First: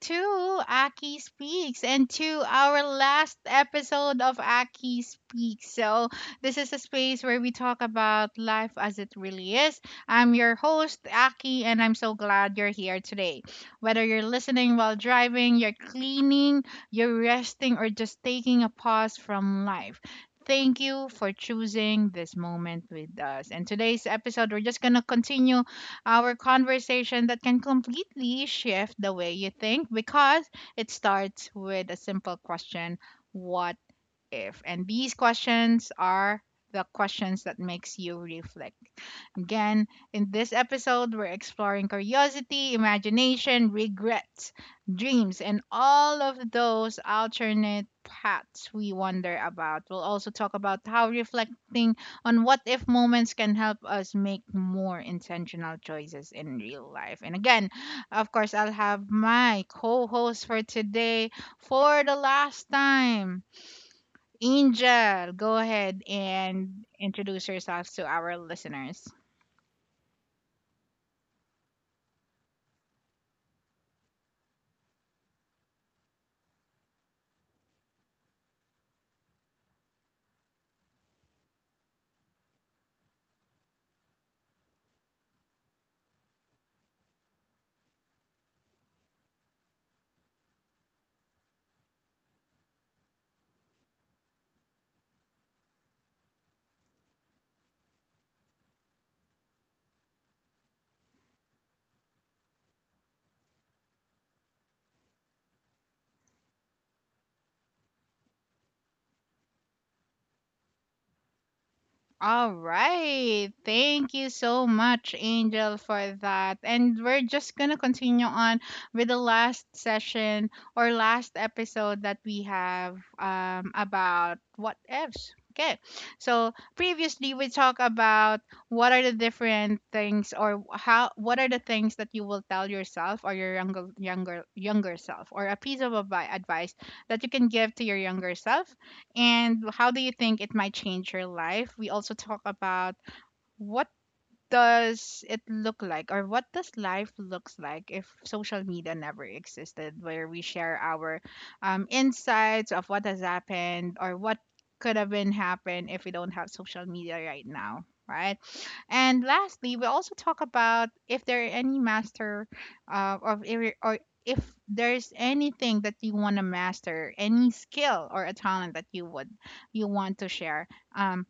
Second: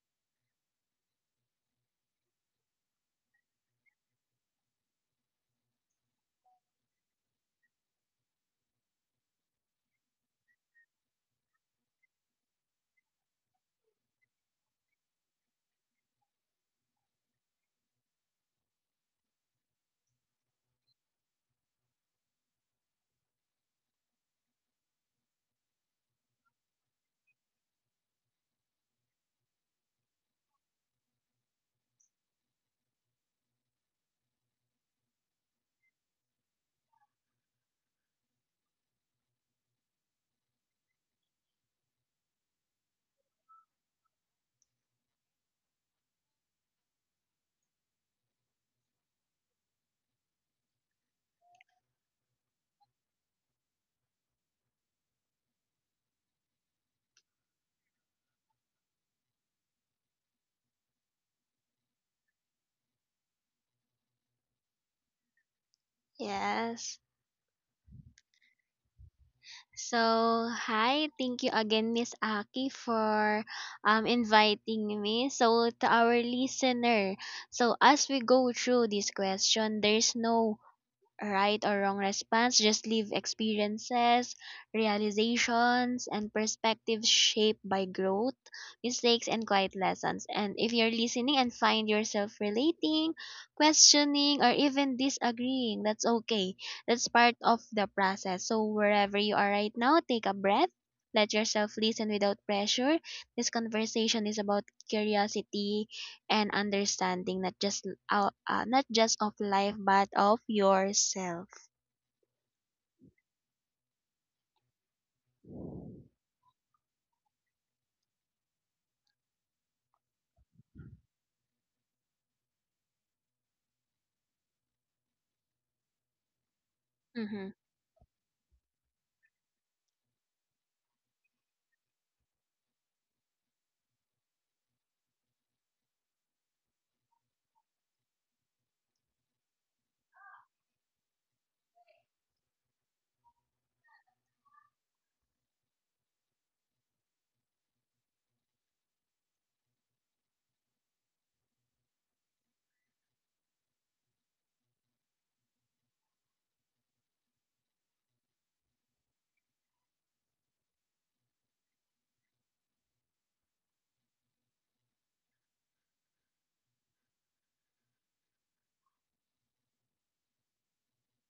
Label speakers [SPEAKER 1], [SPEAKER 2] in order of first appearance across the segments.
[SPEAKER 1] to Aki Speaks and to our last episode of Aki Speaks. So, this is a space where we talk about life as it really is. I'm your host, Aki, and I'm so glad you're here today. Whether you're listening while driving, you're cleaning, you're resting, or just taking a pause from life. Thank you for choosing this moment with us. And today's episode, we're just going to continue our conversation that can completely shift the way you think because it starts with a simple question, what if, and these questions are the questions that makes you reflect. Again, in this episode, we're exploring curiosity, imagination, regrets, dreams, and all of those alternate paths we wonder about. We'll also talk about how reflecting on what if moments can help us make more intentional choices in real life. And again, of course, I'll have my co host for today for the last time. Angel, go ahead and
[SPEAKER 2] Yes.
[SPEAKER 1] introduce yourself to our listeners.
[SPEAKER 2] So, hi. Thank you again, Miss Aki, for inviting me. So, to our listener, so as we go through this question, there's no right or wrong response, just leave experiences, realizations, and perspectives shaped by growth, mistakes, and quiet lessons. And if you're listening and find yourself relating, questioning, or even disagreeing, that's okay. That's part of the process. So, wherever you are right now, take a breath. Let yourself listen without pressure. This conversation is about curiosity, and understanding not just not just of life but of yourself.
[SPEAKER 1] All right. Thank you so much, Angel, for that. And we're just going to continue on with the last session or last episode that we have about what ifs. Okay. So previously
[SPEAKER 2] Mm-hmm.
[SPEAKER 1] we talked about what are the different things, or how, what are the things that you will tell yourself or your younger self, or a piece of advice that you can give to your younger self, and how do you think it might change your life? We also talk about what does it look like, or what does life looks like if social media never existed, where we share our insights of what has happened or what could have been happened if we don't have social media right now, right? And lastly we also talk about if there are any master of ir- or if there's anything that you want to master, any skill or a talent that you would you want to share. um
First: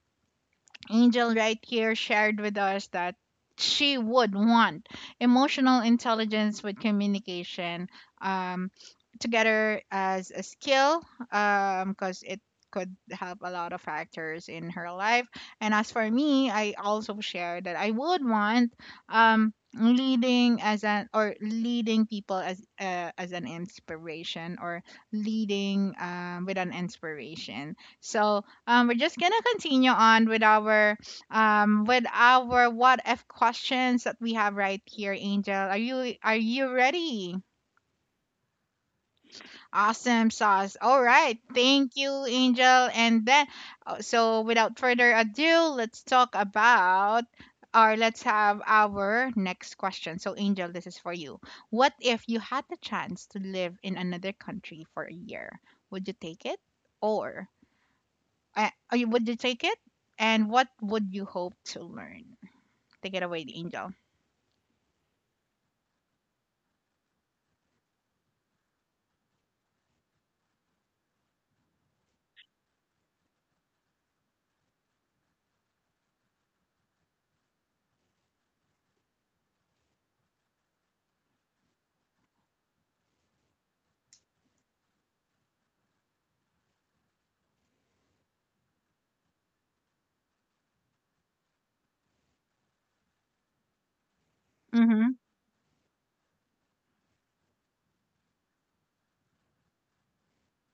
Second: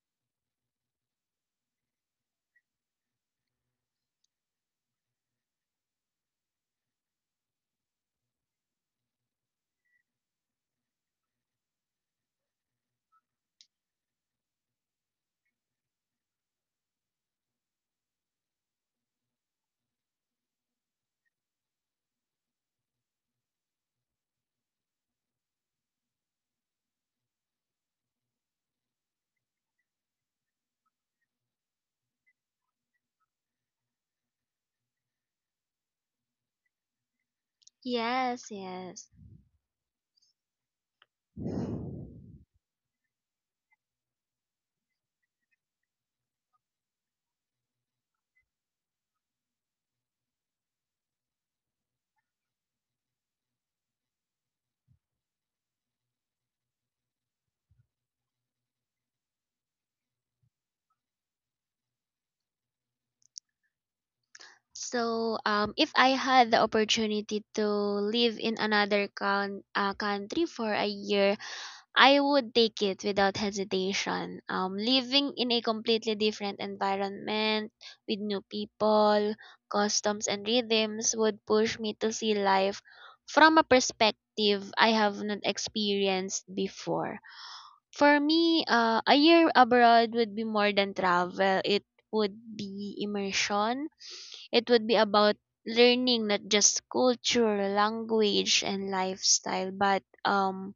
[SPEAKER 1] Angel right here shared with us that she would want emotional intelligence with communication, um, together as a skill, because it could help a lot of factors in her life. And as for me, I also share that I would want leading as an, or leading people as an inspiration, or leading with an inspiration. So we're just gonna continue on with our what if questions that we have right here, Angel. Are you ready?
[SPEAKER 2] Yes, yes.
[SPEAKER 1] Awesome sauce. All right, thank you, Angel. And then, so without further ado, let's talk about, or let's have our next question. So, Angel, this is for you. What if you had the chance to live in another country for a year? Would you take it, or would you take it? And what would you hope to learn? Take it away, Angel.
[SPEAKER 2] So, if I had the opportunity to live in another country for a year, I would take it without hesitation. Living in a completely different environment with new people, customs, and rhythms would push me to see life from a perspective I have not experienced before. For me, a year abroad would be more than travel, it would be immersion, it would be
[SPEAKER 1] Mm-hmm.
[SPEAKER 2] about learning not just culture, language, and lifestyle, but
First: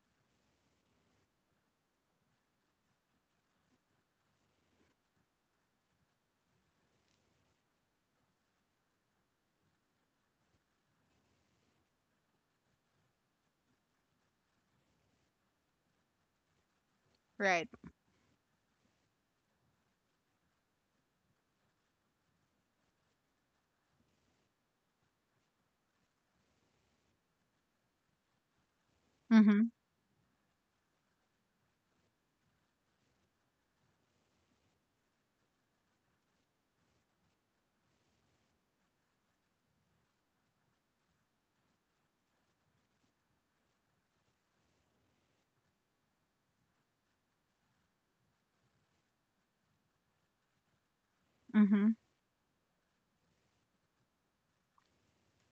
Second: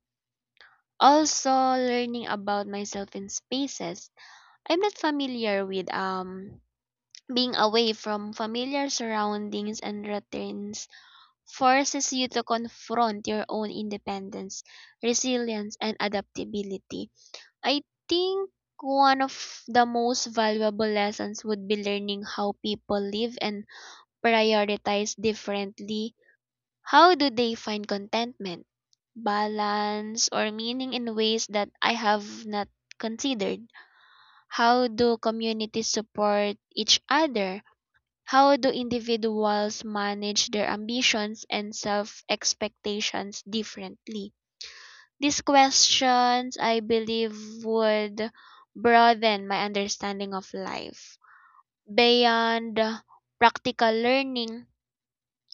[SPEAKER 2] also, learning about myself in spaces I'm not familiar with. Being away from familiar surroundings and routines forces you to confront your own independence, resilience, and adaptability.
[SPEAKER 1] Right.
[SPEAKER 2] I think one of the most valuable lessons would be learning how people live and prioritize differently. How do they find contentment,
[SPEAKER 1] Mm-hmm.
[SPEAKER 2] balance, or meaning in ways that I have not considered? How do communities support each other? How do individuals manage their ambitions and self expectations differently? These questions, I believe, would broaden my understanding of life.
[SPEAKER 1] Mm-hmm.
[SPEAKER 2] Beyond practical learning,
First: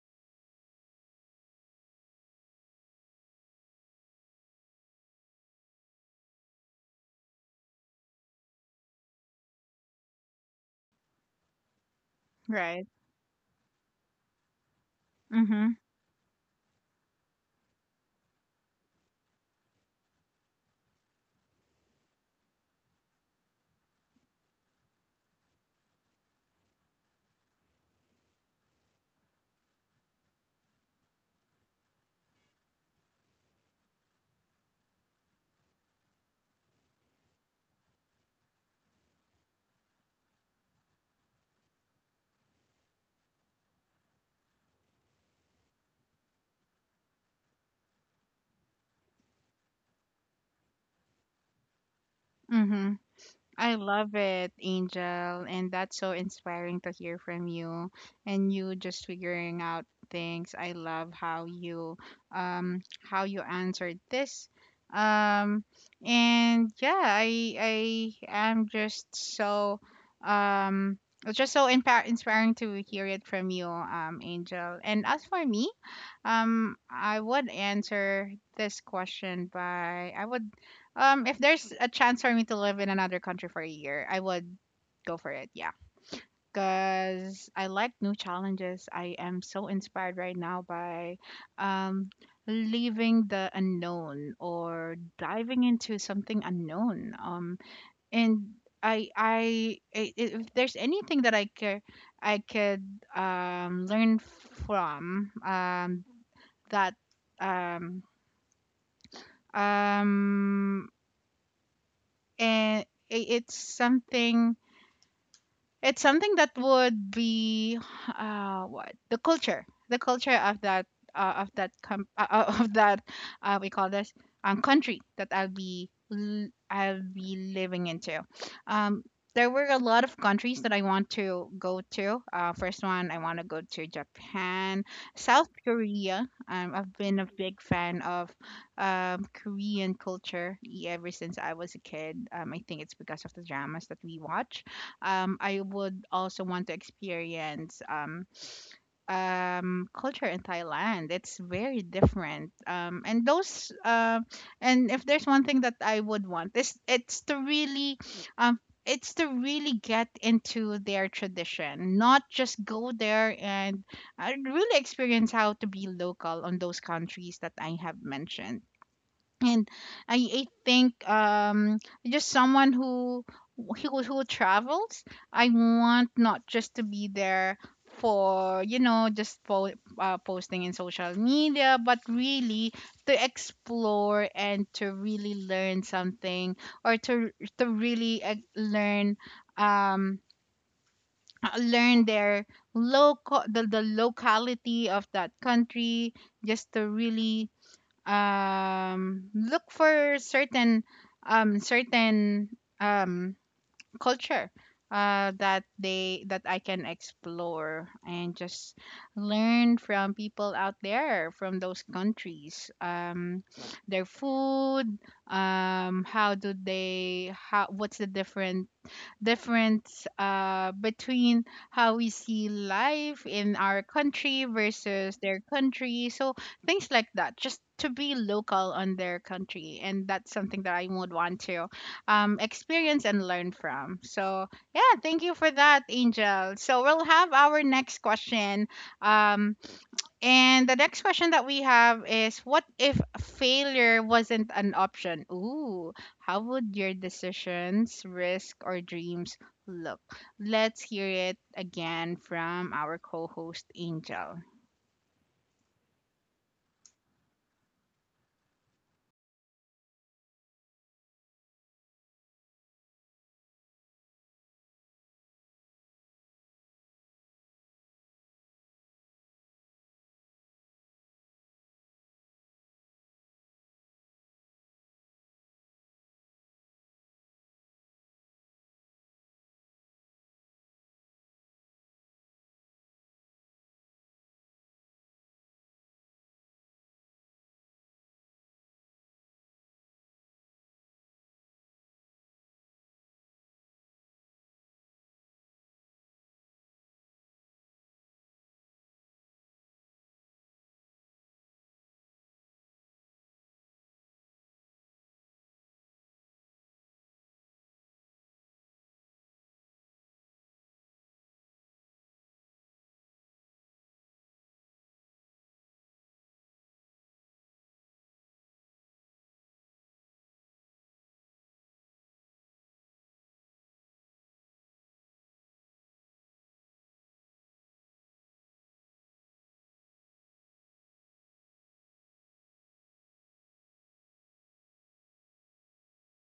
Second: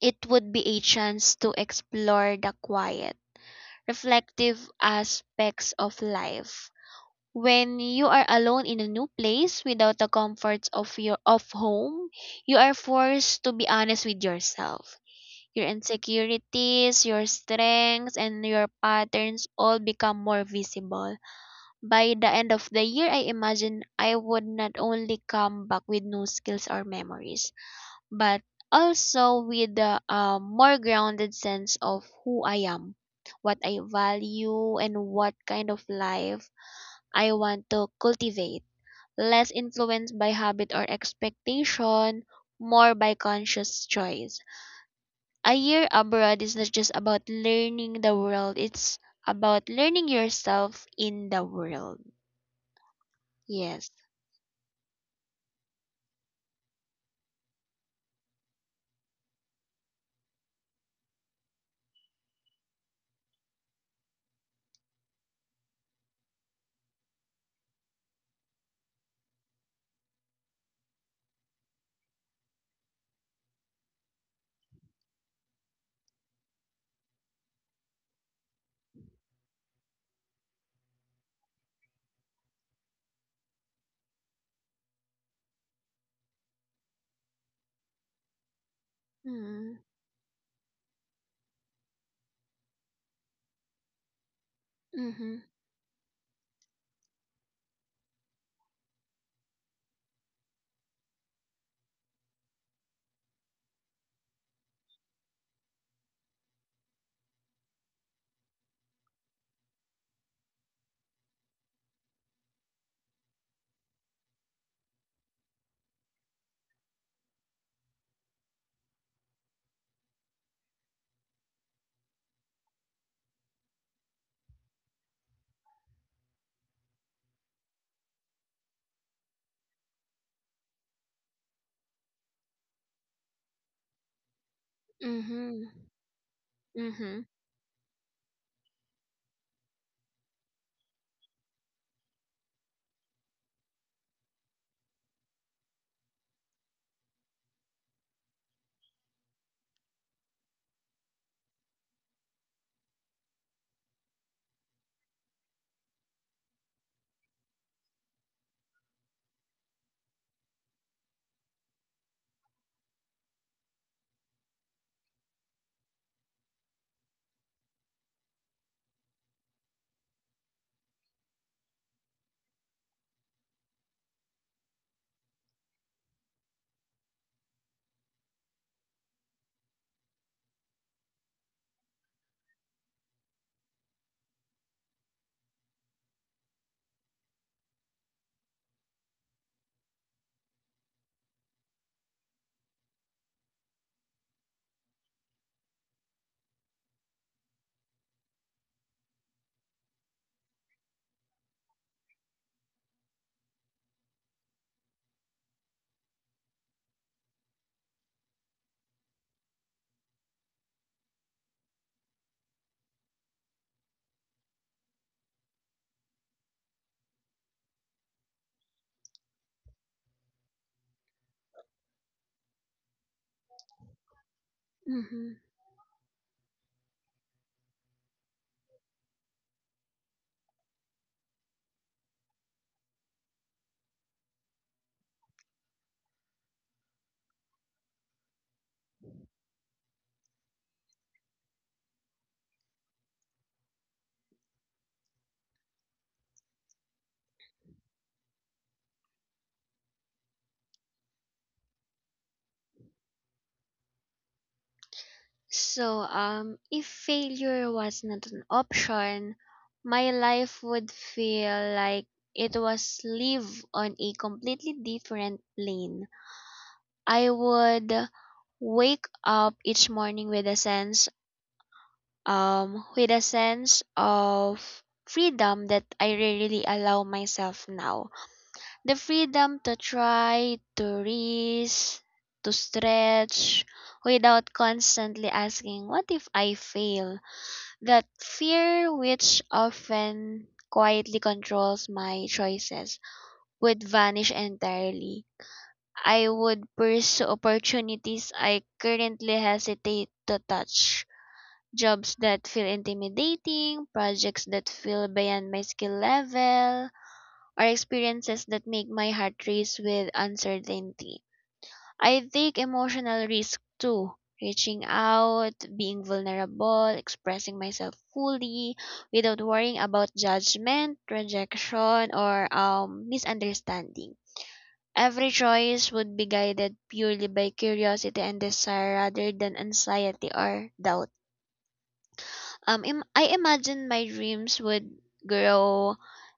[SPEAKER 2] it would be a chance to explore the quiet reflective aspects of life. When you are alone in a new place without the comforts of your of home, you are
[SPEAKER 1] Right.
[SPEAKER 2] forced to be honest with yourself. Your
[SPEAKER 1] Mm-hmm.
[SPEAKER 2] insecurities, your strengths, and your patterns all become more visible. By the end of the year, I imagine I would not only come back with new skills or memories, but also with a more grounded sense of who I am, what I value, and what kind of life I want to cultivate. Less influenced by habit or expectation, more by conscious choice. A year abroad is not just about learning the world, it's about learning yourself in the world.
[SPEAKER 1] Mm-hmm. I
[SPEAKER 2] Yes.
[SPEAKER 1] love it, Angel. And that's so inspiring to hear from you and you just figuring out things. I love how you answered this. Um and yeah, I am just so um it's just so inspiring to hear it from you, Angel. And as for me, I would answer this question by, I would if there's a chance for me to live in another country for a year, I would go for it. Yeah. Because I like new challenges. I am so
[SPEAKER 2] Mm-hmm.
[SPEAKER 1] inspired right now by um, leaving the unknown, or
[SPEAKER 2] Mm-hmm.
[SPEAKER 1] diving into something unknown. And if there's anything that I could learn from that, um, um, and it's something. It's something that would be what the culture of that of that we call this country that I'll be living into. Um, there were a lot of countries that I want to go to. First one, I want to go to Japan, South
[SPEAKER 2] Mm-hmm.
[SPEAKER 1] Korea. I've
[SPEAKER 2] Mm-hmm.
[SPEAKER 1] been a big fan of Korean culture ever since I was a kid. I think it's because of the dramas that we watch. I would also want to experience culture in Thailand. It's very different. And if there's one thing that I would want, is um, it's to really get into their tradition, not just go there and really experience how to be local on those countries that I have mentioned. And I think just someone who who travels. I want not just to be there for, you know, just posting in social media, but really to explore and to really learn something, or to really learn um learn their local, the locality of that country, just to really look for certain um certain um culture that they, that I can explore, and just learn from people out there from those countries. Their food, how do they, how, what's the different difference between how we see life in our country versus
[SPEAKER 2] Mm-hmm.
[SPEAKER 1] their country. So things like that, just to be local on their country. And that's something that I would want to experience and learn from. So, yeah, thank you for that, Angel. So, we'll have our next question. Um, and the next question that we have is, what if failure wasn't an option? Ooh, how would your decisions, risk, or dreams look? Let's hear it again from our co host, Angel.
[SPEAKER 2] So, if failure was not an option, my life would feel like it was live on a completely different plane. I would wake up each morning with with a sense of freedom that I rarely allow myself now. The freedom to try, to risk, to stretch, without constantly asking, "What if I fail?" That fear, which often quietly controls my choices, would vanish entirely. I would pursue opportunities I currently hesitate to touch. Jobs that feel intimidating, projects that feel beyond my skill level, or experiences that make my heart race with uncertainty. I take emotional risk too. Reaching out, being vulnerable, expressing myself fully without worrying about judgment, rejection, or misunderstanding. Every choice would be guided purely by curiosity and desire rather than anxiety or doubt. I imagine my dreams would grow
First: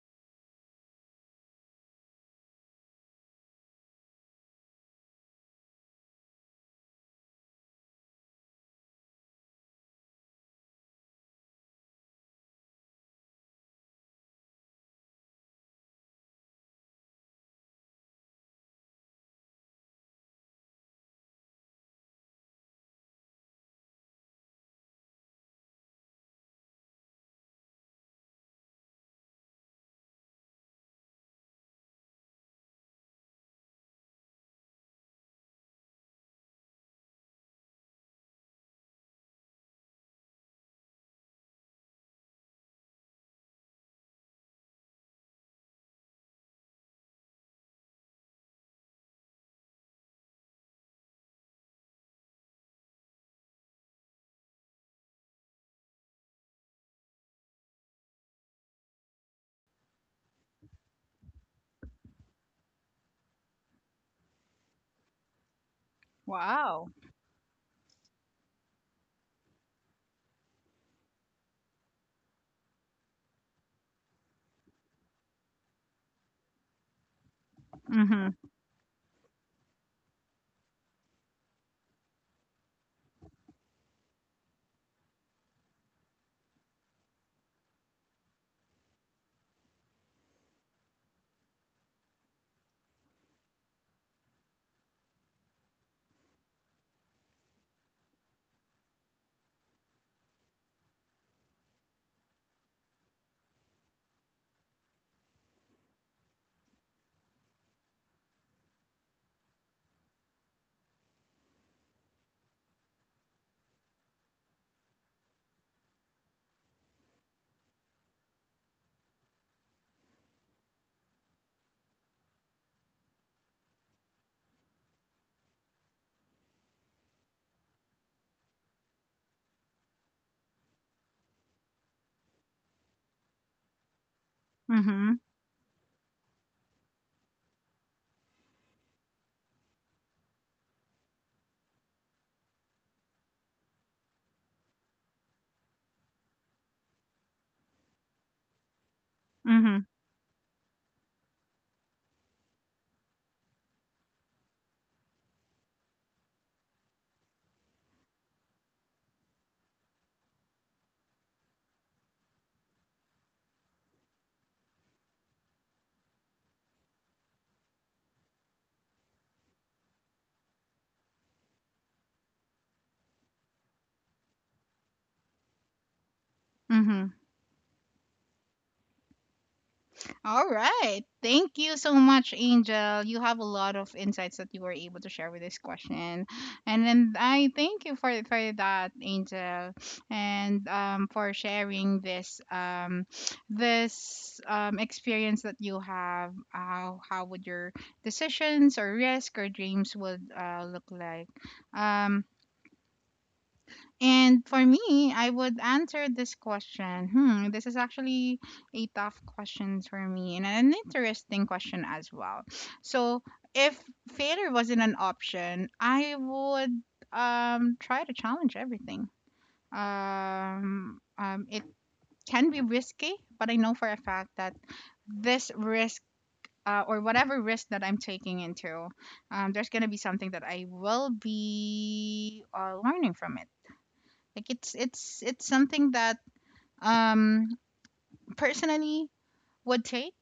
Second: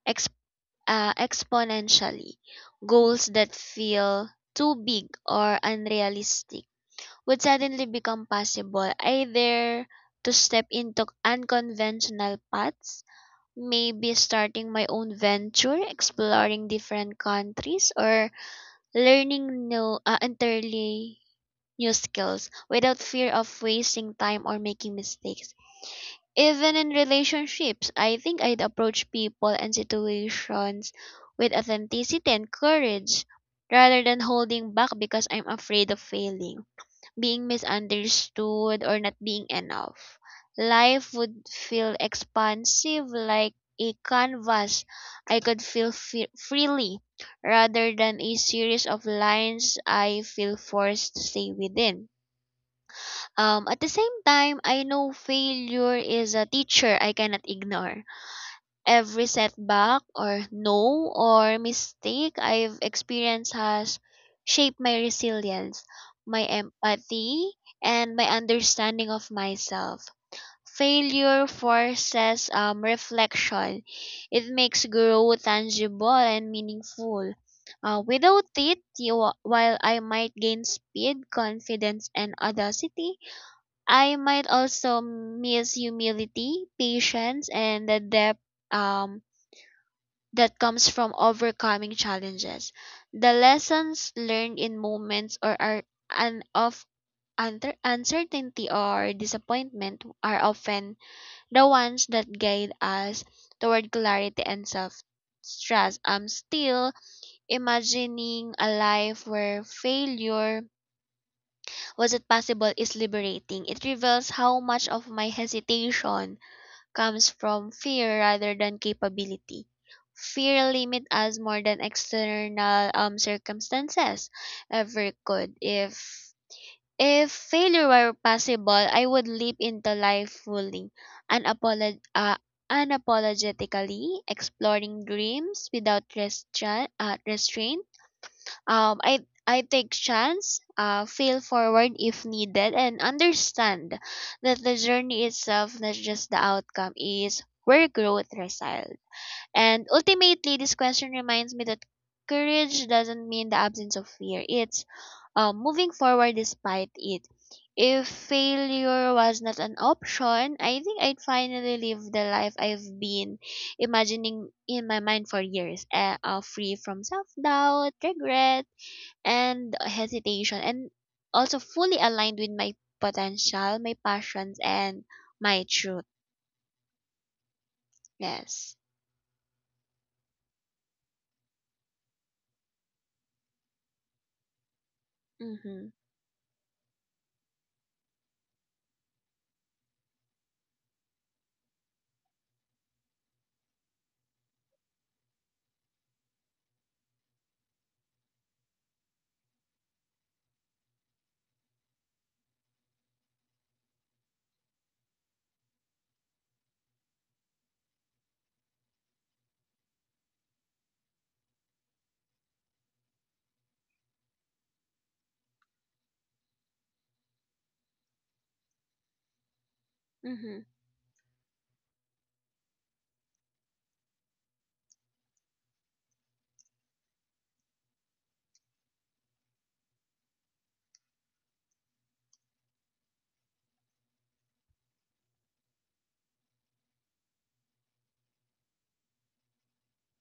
[SPEAKER 2] exp- exponentially. Goals that feel too big or unrealistic would suddenly become possible, either to step into unconventional paths, maybe starting my own venture, exploring different countries, or learning entirely new skills without fear of wasting time or making mistakes. Even in relationships, I think I'd approach people and situations with authenticity and courage rather than holding back because I'm afraid of failing, being misunderstood or not being enough. Life would feel expansive like a canvas I could feel freely rather than a series of lines I feel forced to stay within. At the same time, I know failure is a teacher I cannot ignore. Every setback or no or mistake I've experienced has shaped my resilience, my
[SPEAKER 1] Wow.
[SPEAKER 2] empathy, and my understanding of myself. Failure forces reflection. It makes growth tangible and meaningful.
[SPEAKER 1] Mm
[SPEAKER 2] Without
[SPEAKER 1] hmm.
[SPEAKER 2] it, while I might gain speed, confidence, and audacity, I might also miss humility, patience, and the depth um, that comes from overcoming challenges. The lessons learned in moments or are and of unter- uncertainty or disappointment are often the ones that guide us toward clarity and self trust. I'm still imagining a life where failure was it possible is liberating. It reveals how much of my hesitation comes from fear rather than capability. Fear limit us more than external circumstances ever could. If failure were possible, I would leap into life fully, unapolog- uh, unapologetically,
[SPEAKER 1] Mm
[SPEAKER 2] exploring
[SPEAKER 1] hmm.
[SPEAKER 2] dreams without restraint. um, I I take chance, fail forward if needed, and understand that the journey itself, not just the outcome, is where growth resides.
[SPEAKER 1] Mm hmm.
[SPEAKER 2] And ultimately, this question reminds me that courage doesn't mean the absence of fear. It's moving forward despite it. If failure was not an option, I think I'd finally live the life I've been imagining in my mind for years, free from self doubt, regret and hesitation and also fully aligned with my potential, my passions and my truth.
[SPEAKER 1] Mm hmm.
[SPEAKER 2] Yes.
[SPEAKER 1] All right. Thank you so much, Angel. You have a lot of insights that you were able to share with this
[SPEAKER 2] Mhm.
[SPEAKER 1] question. And then I thank you for that, Angel. And for sharing this this experience that you have. How would your decisions or risk or dreams would look like? Um and for me, I would answer this question. Hmm, this is actually a tough question for me, and an interesting question as well. So, if failure wasn't an option, I would try to challenge everything.
[SPEAKER 2] Mhm.
[SPEAKER 1] It can be risky, but I know for a fact that this risk, or whatever risk that I'm taking into, there's gonna be something that I will be learning from it. Like it's it's something that um personally would take,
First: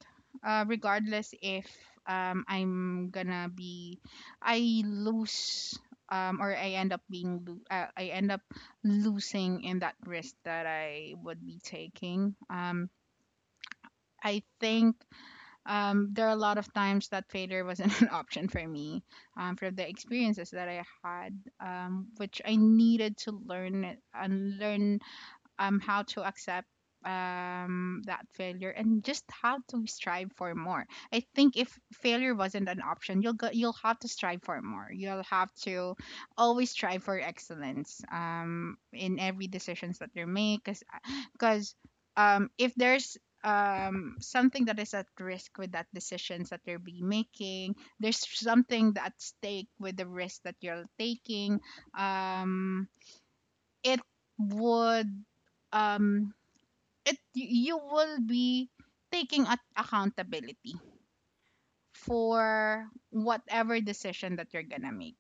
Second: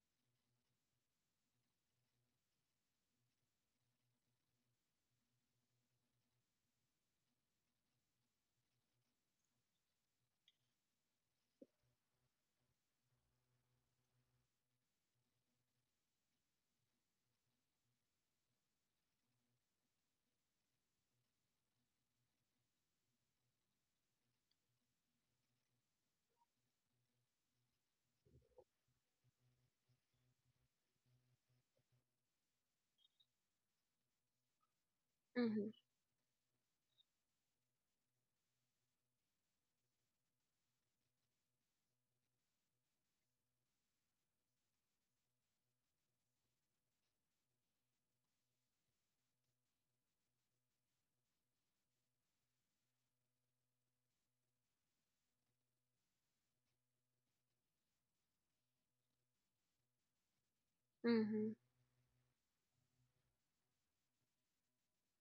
[SPEAKER 1] regardless if I'm gonna be, I lose, or I end up being I end up losing in that risk that I would be taking. I think there are a lot of times that failure wasn't an option for me, from the experiences that I had, which I needed to learn and learn how to accept that failure, and just how to strive for more. I think if failure wasn't an option, you'll go, you'll have to strive for more, you'll have
[SPEAKER 2] Mhm.
[SPEAKER 1] to always strive for excellence, in every decisions that you make. Because if there's something that is at risk with that decisions that you are be making, there's something at stake with the risk that you're taking. um it would um it, you will be taking at accountability
[SPEAKER 2] Mhm.
[SPEAKER 1] for whatever decision that you're gonna make.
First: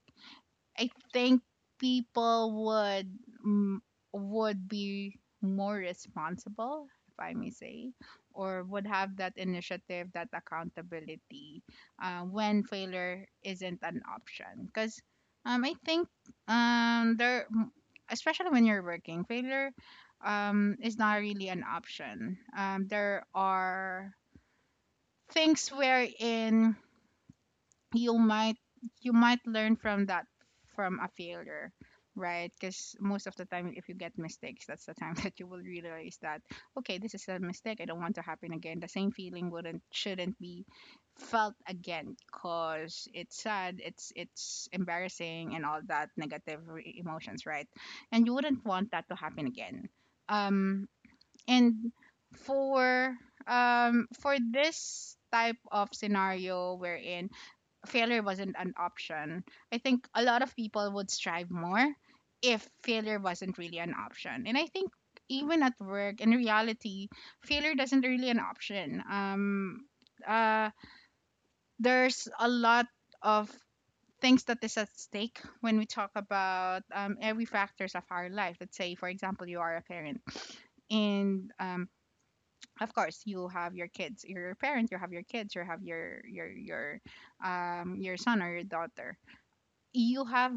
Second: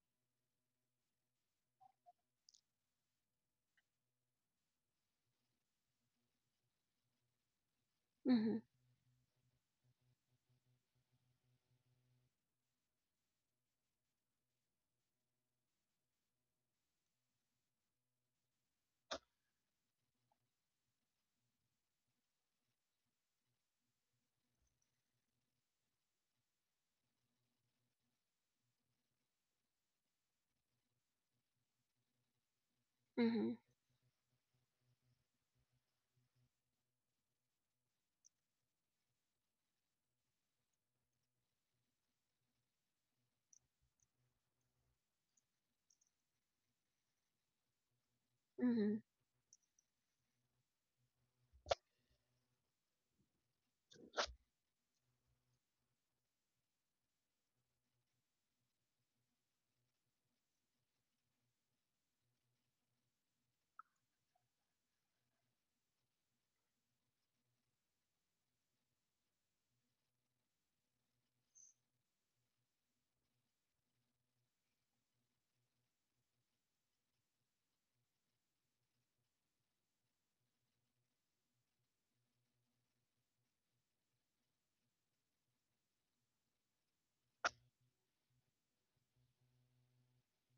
[SPEAKER 1] I think people would, mm, would be more responsible, if I may say,
[SPEAKER 2] Mhm.
[SPEAKER 1] or would have that initiative, that accountability, when failure isn't an option. Because I think um, there, m- especially when you're working, failure is not really an option. There are things wherein you might, you might learn from that, from a failure, right? Because most of the
[SPEAKER 2] Mhm.
[SPEAKER 1] time, if you get mistakes, that's the time that you will realize that, okay, this is a mistake, I don't want to happen again. The same feeling wouldn't, shouldn't be felt again because it's sad, it's embarrassing, and all that negative emotions, right? And you wouldn't want
[SPEAKER 2] Mhm.
[SPEAKER 1] that to happen again. um and for for this type of scenario wherein failure wasn't an option. I think a lot of people would strive more if failure wasn't really an option. And I think even at work, in reality, failure doesn't really an option. Uh, there's a lot of things that is at stake when we talk about every factors of our life. Let's say, for example, you are a parent, and of course you have your kids, you're a parent, you have your kids, you have your your son or your daughter, you have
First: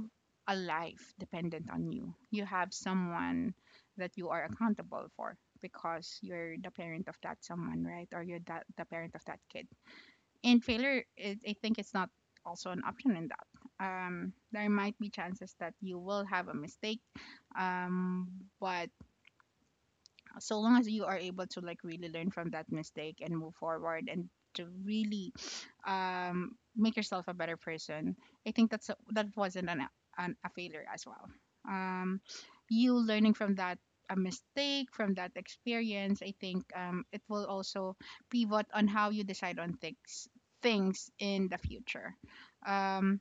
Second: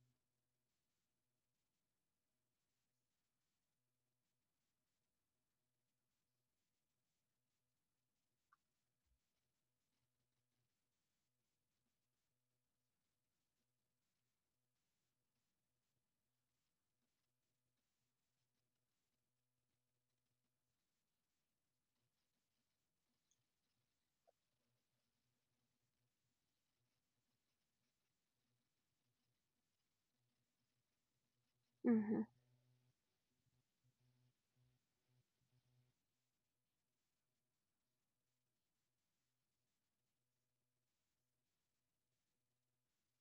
[SPEAKER 1] a life dependent on you. You have someone that you are accountable for because you're the parent of that someone, right? Or you're that, the parent of that kid. And failure, it, I think it's not also an option in that. There might be chances that you will have a mistake, um, but so long as you are able to, like, really learn from that mistake and move forward and to really make yourself a better person. I think that wasn't an a failure as well. um
[SPEAKER 2] Mhm.
[SPEAKER 1] you learning from that a mistake from that experience, I think it will also pivot on how you decide on things in the future. um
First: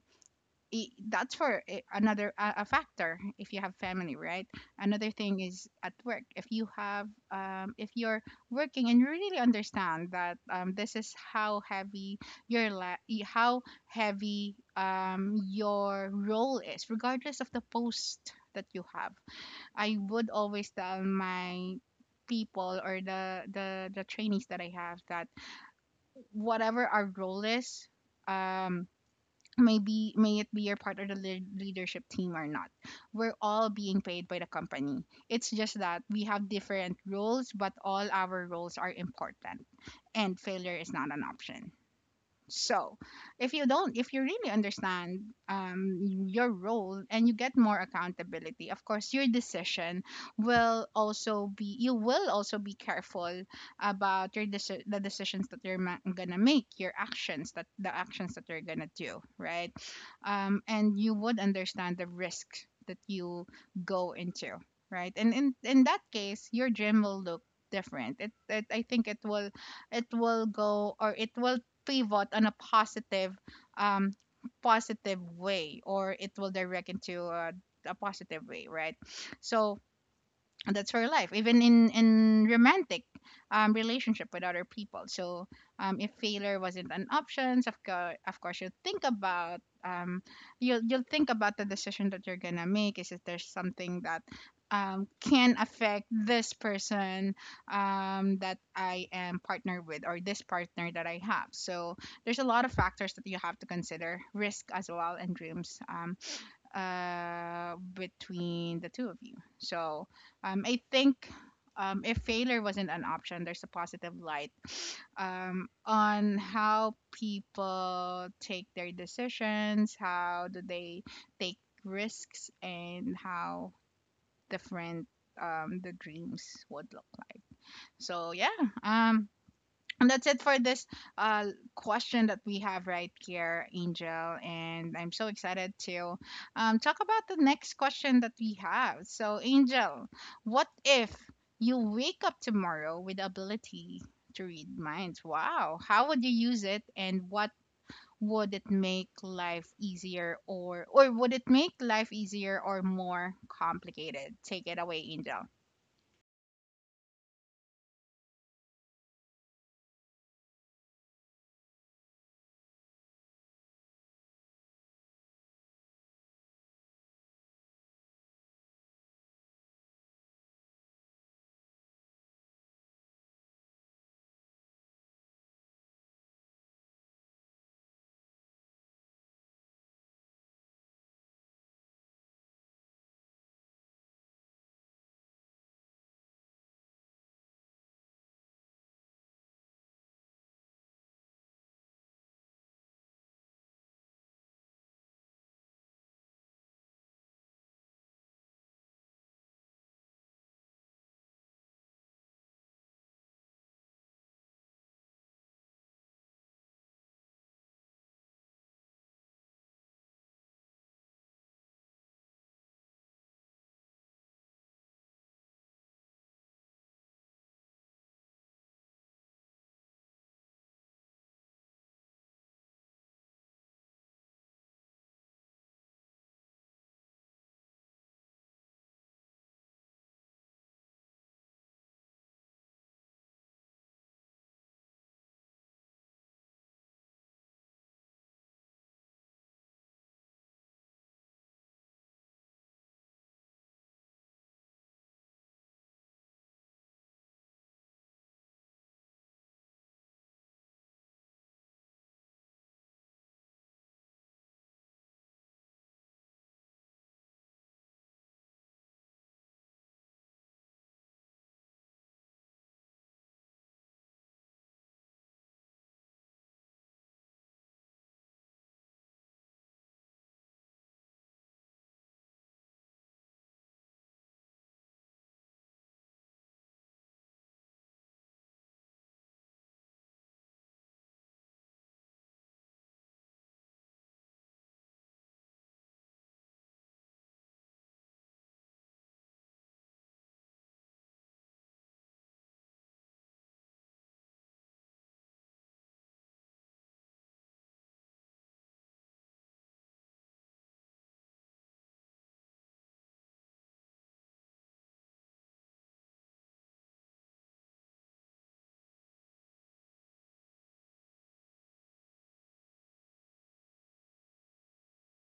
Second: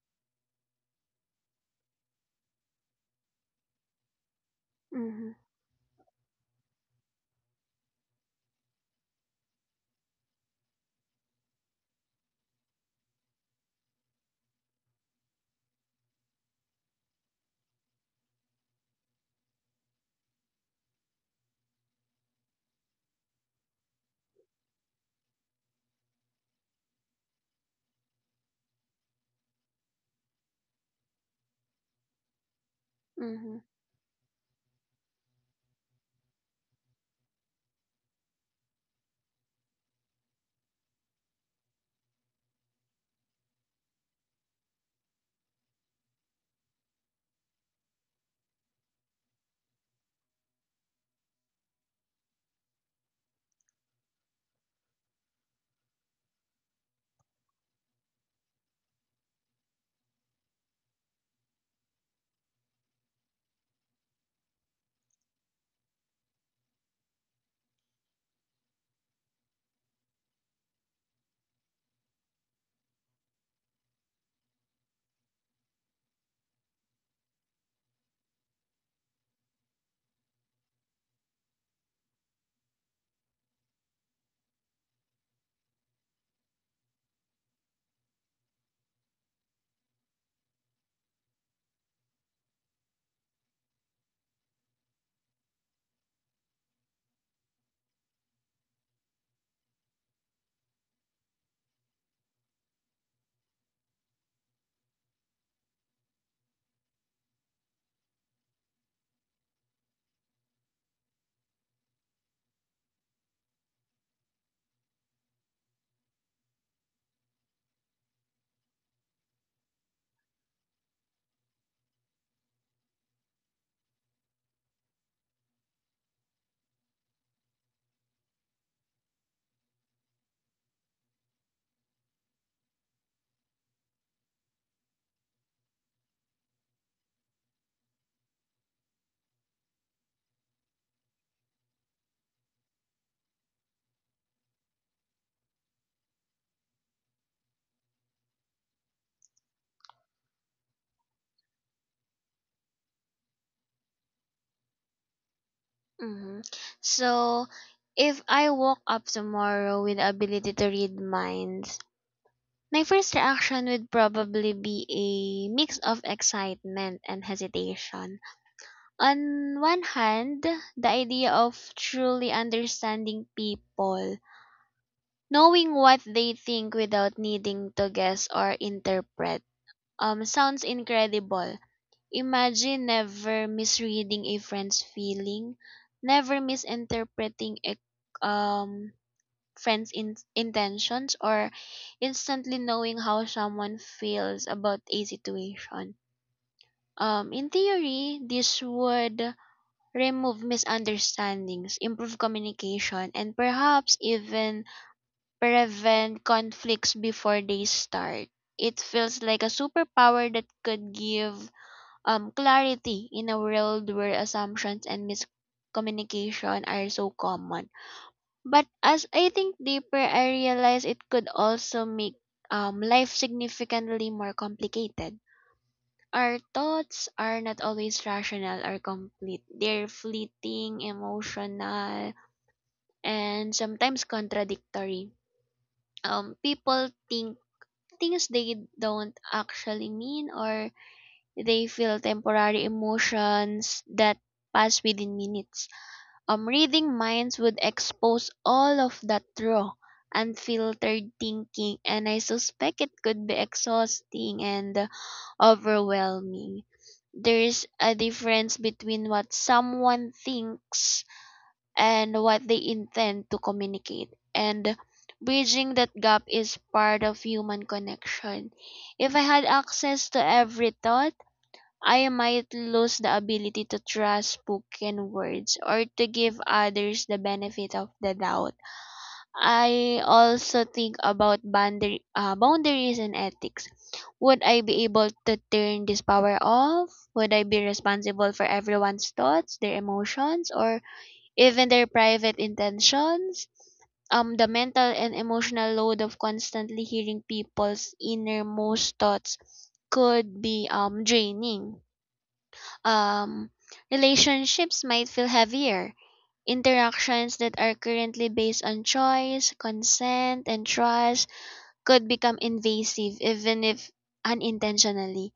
[SPEAKER 1] that's for another a factor if you have family, right? Another
[SPEAKER 2] Mhm.
[SPEAKER 1] thing is at work. If you have if you're working and you really understand that, this is how heavy how heavy, your role is, regardless of the post that you have. I would always tell my people or the trainees that I have that whatever our role is, um maybe may it be your part of the leadership team or not, we're
[SPEAKER 2] Mhm.
[SPEAKER 1] all being paid by the company. It's just that we have different roles, but all our roles are important, and failure is not an option. So, if you really understand, your role, and you get more accountability, of course, your decision will also be, you will also be careful about your the decisions that you're gonna make, your actions, that the actions that you're gonna do, right? And you would understand the risk that you go into, right? And in that case, your gym will look different. It, I think it will, it will go, or it will pivot on a positive, um positive way, or it will direct into a positive way, right? So that's her life, even in romantic, relationship with other people. So, if failure wasn't an option, of course you'll think about, you'll think about the decision that you're gonna make, is if there's something that, can affect this person, that I am partnered with, or this partner that I have. So there's a lot of factors that you have to consider, risk as well and dreams, between the two of you. So, I think, if failure wasn't an option, there's a positive light on how people take their decisions, how do they take risks, and how different, the dreams would look like. So yeah, and that's it for this uh, question that we have right here, Angel. And I'm so excited to talk about the next question that we have. So, Angel, what if you wake up tomorrow with the ability to read minds? Wow. How would you use it, and what would it make life easier, or would it make life easier or more complicated? Take it away, Angel.
[SPEAKER 2] Mhm. So, if I woke up tomorrow with the ability to read minds, my first reaction would probably be a mix of excitement and hesitation. On one hand, the idea of truly understanding people, knowing what they think without needing to guess or interpret, sounds incredible. Imagine never misreading a friend's feeling, never misinterpreting a um, friend's intentions, or instantly knowing how someone feels about a situation. In theory, this would remove misunderstandings, improve communication, and perhaps even prevent conflicts before they start. It feels like a superpower that could give clarity in a world where assumptions and miscommunication are so common. But as I think deeper, I realize it could also make life significantly more complicated. Our thoughts are not always rational or complete. They're fleeting, emotional, and sometimes contradictory. People think things they don't actually mean or they feel temporary emotions that pass within minutes. Reading minds would expose all of that raw, unfiltered thinking, and I suspect it could be exhausting and overwhelming. There's a difference between what someone thinks and what they intend to communicate, and bridging that gap is part of human connection. If I had access to every thought, I might lose the ability to trust spoken words or to give others the benefit of the doubt. I also think about boundaries and ethics. Would I be able to turn this power off? Would I be responsible for everyone's thoughts, their emotions, or even their private intentions? The mental and emotional load of constantly hearing people's innermost thoughts could be draining. um, Relationships might feel heavier. Interactions that are currently based on choice, consent, and trust could become invasive even if unintentionally.